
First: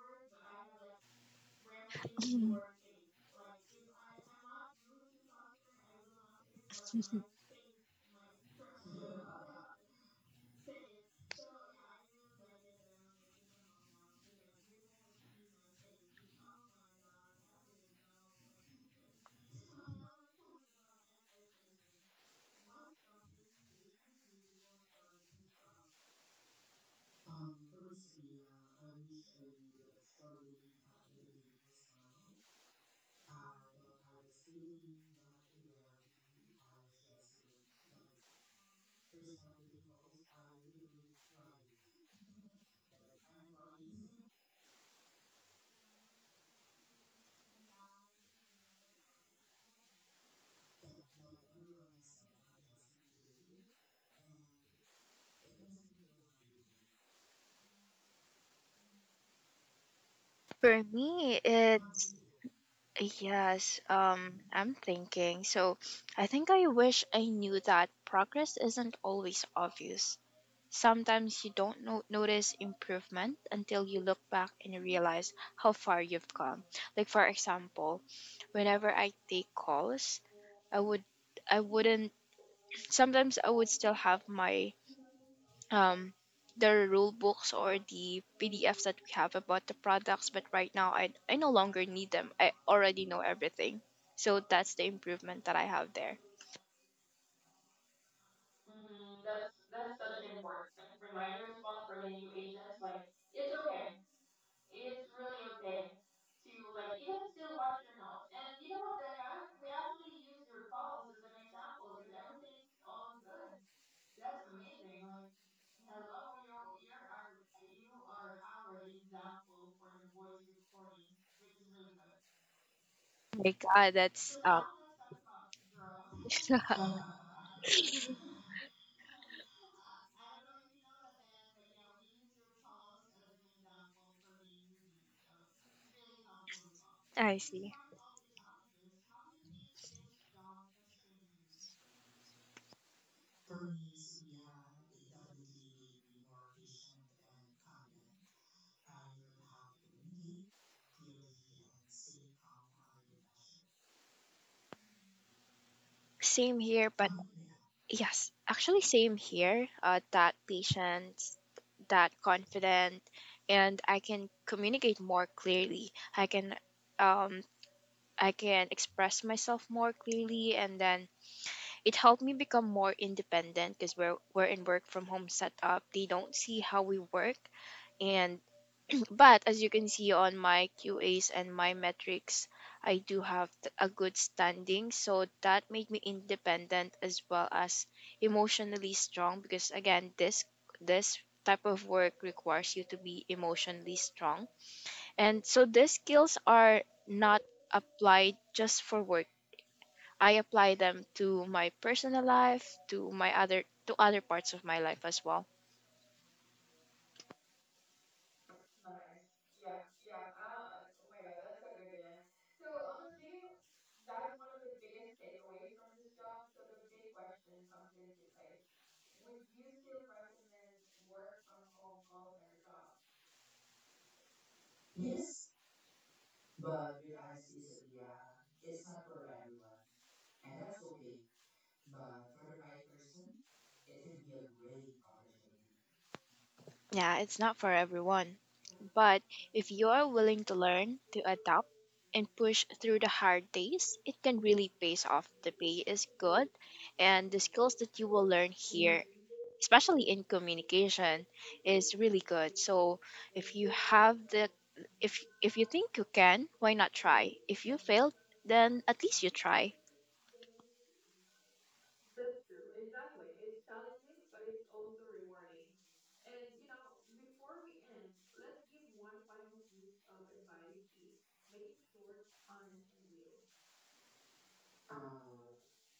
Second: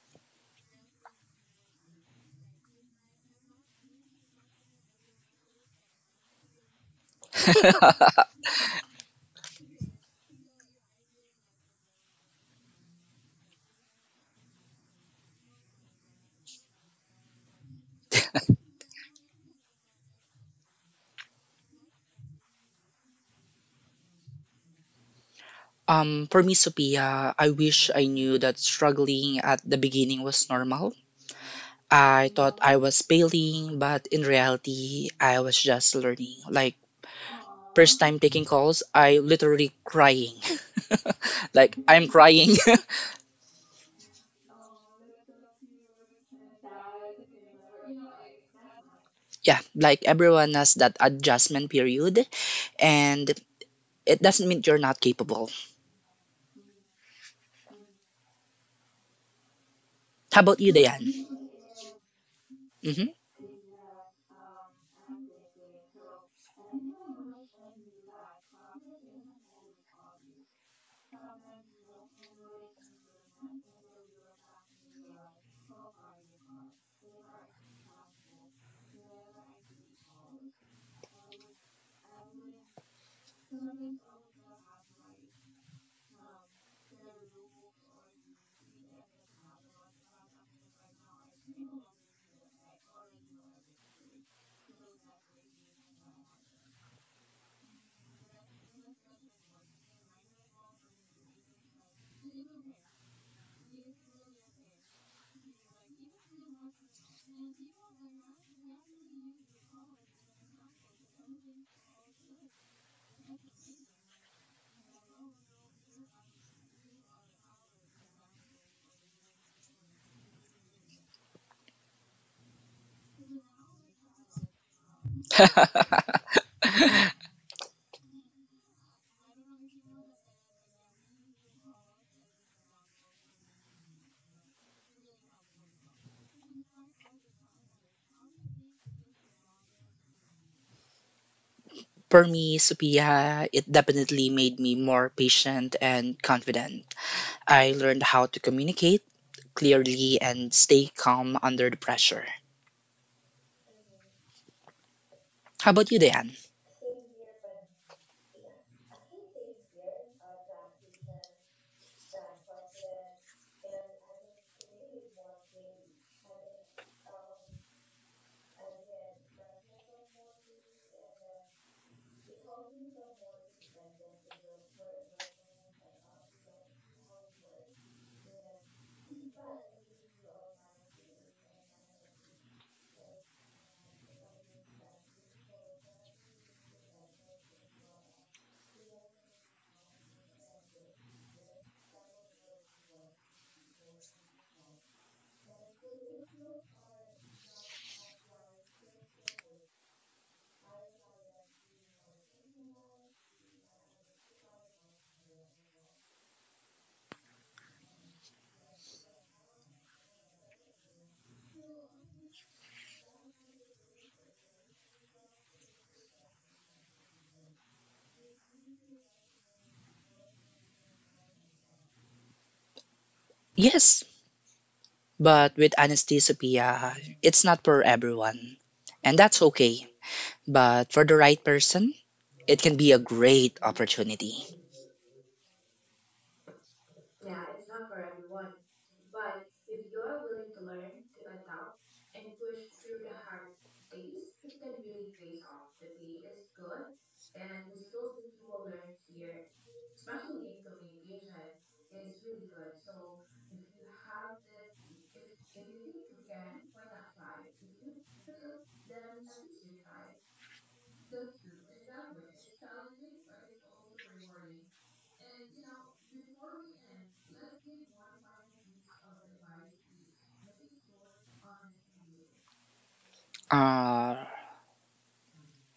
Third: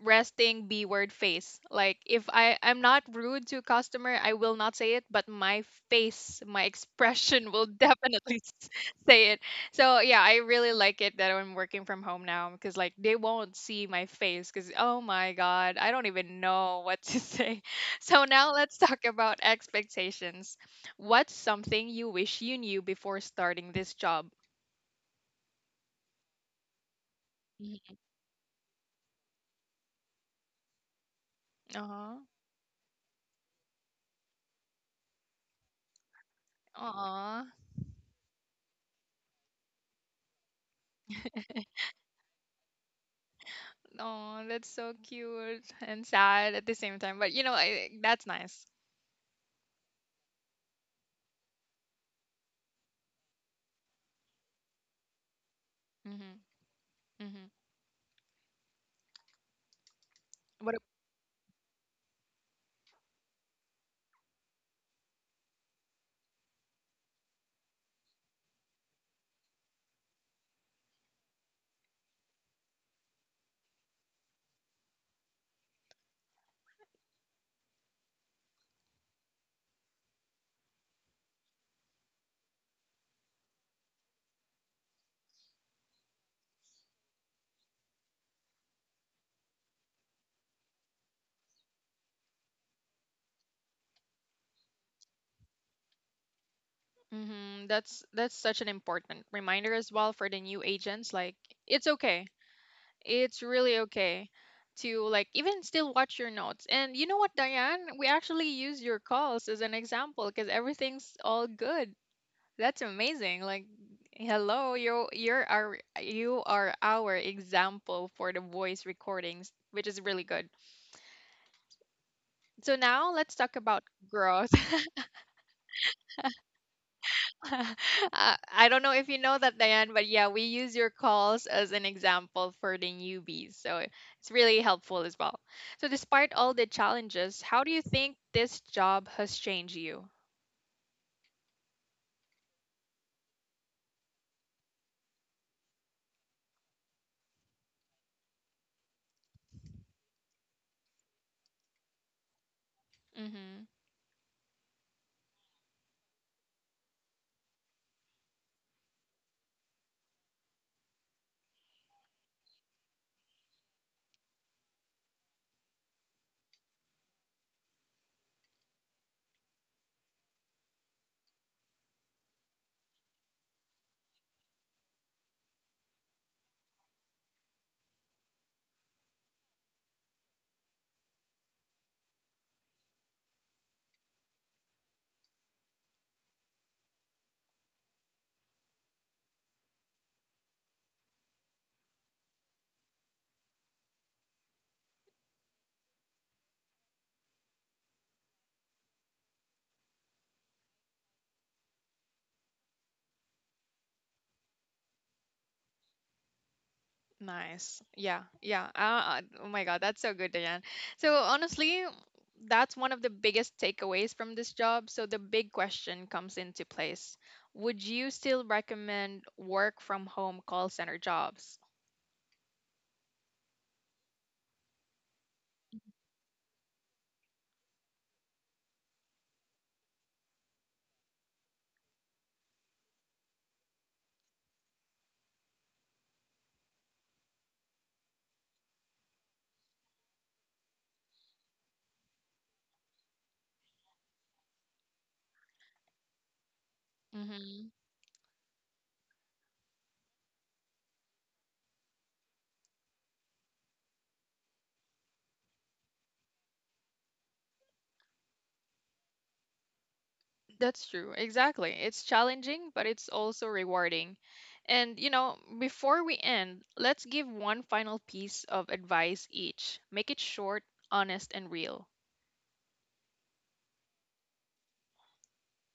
resting B word face. Like if I I'm not rude to customer, I will not say it, but my face, my expression will definitely s- say it. So yeah, I really like it that I'm working from home now because like they won't see my face because oh my god, I don't even know what to say. So now let's talk about expectations. What's something you wish you knew before starting this job? um, for me, Sophia, I wish I knew that struggling at the beginning was normal. Uh I thought I was failing, but in reality, I was just learning. Like, huh. first time taking calls, I literally crying. Like, I'm crying. Oh, that's so cute and sad at the same time. But you know, I, that's nice. Yeah, like everyone has that adjustment period, and it doesn't mean you're not capable. Mm-hmm. Mm-hmm. How For about you, What? A, me, Dayan? it's Hmm. yes. Um, I'm thinking. So I think I wish I knew that progress isn't always obvious. Sometimes you don't no- notice improvement until you look back and realize how far you've come. Like for example, whenever I take calls, I would I wouldn't sometimes I would still have my um the rule books or the P D Fs that we have about the products, but right now I I no longer need them. I already know everything. So that's the improvement that I have there. Mm-hmm. That's that's such an important reminder as well for the new agents. Like, it's okay. It's really okay to like even still watch your notes. And you know what, Diane? We actually use your calls as an example because everything's all good. That's amazing. Like, hello, you you're our you are our example for the voice recordings, which is really good. So now My let's talk god, about that's up. growth. uh, I don't know if you know that, Diane, but yeah, we use your calls as an example for the newbies. So it's really helpful as well. So, despite all the I challenges, see. how do you think this job has changed you? For me, Sophia, it definitely made me more patient and confident. I learned how to communicate clearly and stay calm under the pressure. Mm-hmm. How about you, Same Dayan? here, but Yes, actually, same here. Uh, that patient, that confident, and I can communicate more clearly. I can, um, I can express myself more clearly, and then it helped me become more independent because we're we're in work from home setup. They don't see how we work, and but as you can see on my Q As and my metrics, I do have t- a good standing. So that made me independent as well as emotionally strong because again, this this type of work requires you to be emotionally strong. And so these skills are not applied just for work. I apply them to my personal life, to my other to other parts of my life as well. Nice. Yeah. Yeah. Uh, uh, oh my God, that's so good, Diane. So honestly, that's one of the biggest takeaways from this job. So the big question comes into place. Would you still recommend work from home call center jobs? Yes, but with anesthesia, it's not for everyone. And that's okay. But for the right person, it can be a great opportunity. Yeah, it's not for everyone. But if you are willing to learn, to adapt, and push through the hard days, it can really pay off. The pay is good, and the Hmm. skills that you will learn here, especially in communication, is really good. So if you have the if if you think you can, why not try? If you fail, then at least you try. That's true. Exactly. It's challenging, but it's also rewarding. And, you know, before we end, let's give one final piece of advice each. Make it short, honest, and real. Uh,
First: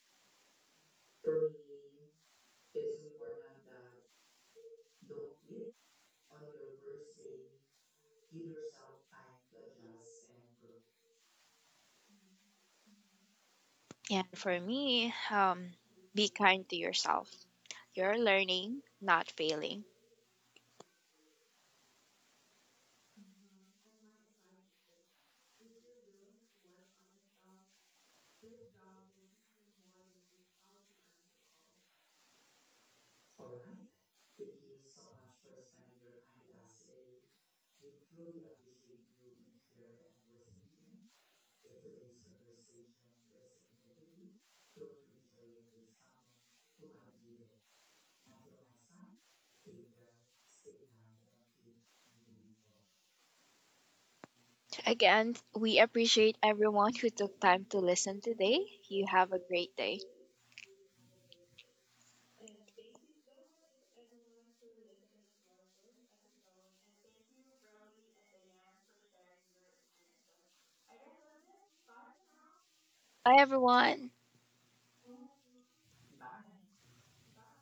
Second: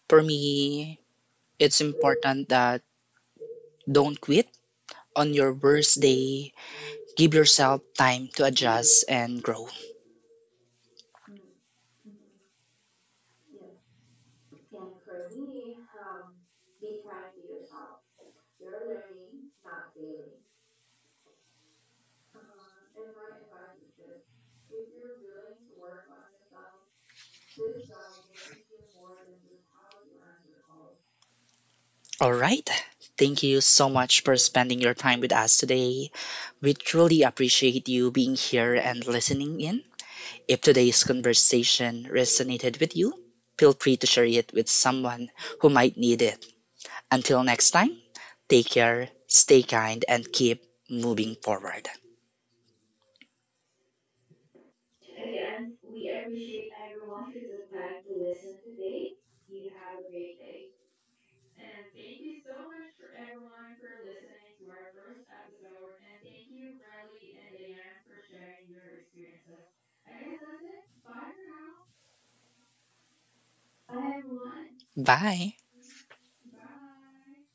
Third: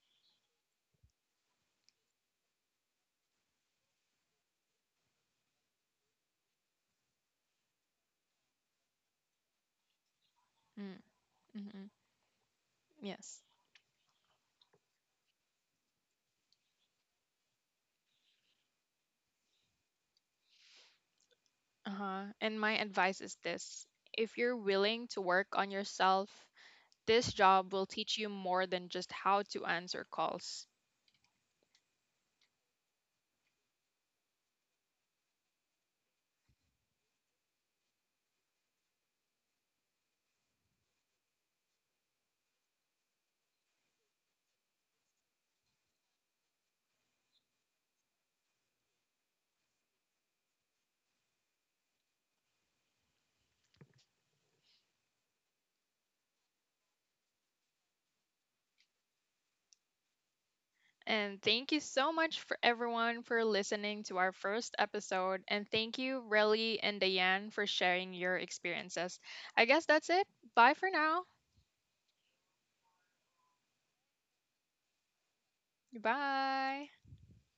for me, it's important that don't quit on your worst day. Give yourself time to adjust and grow. Mm-hmm. Yes. And for me, um, be kind to yourself. You're learning, not failing. Uh-huh. And my advice is this. If you're willing to work on yourself, this job will teach you more than just how to answer calls. All right. Thank you so much for spending your time with us today. We truly appreciate you being here and listening in. If today's conversation resonated with you, feel free to share it with someone who might need it. Until next time, take care, stay kind, and keep moving forward. Again, we appreciate everyone who took time to listen today. You have a great day. And thank you so much for everyone for listening to our first episode. And thank you, Relly and Diane, for sharing your experiences. I guess that's it. Bye for now. Bye, everyone. Bye. Bye.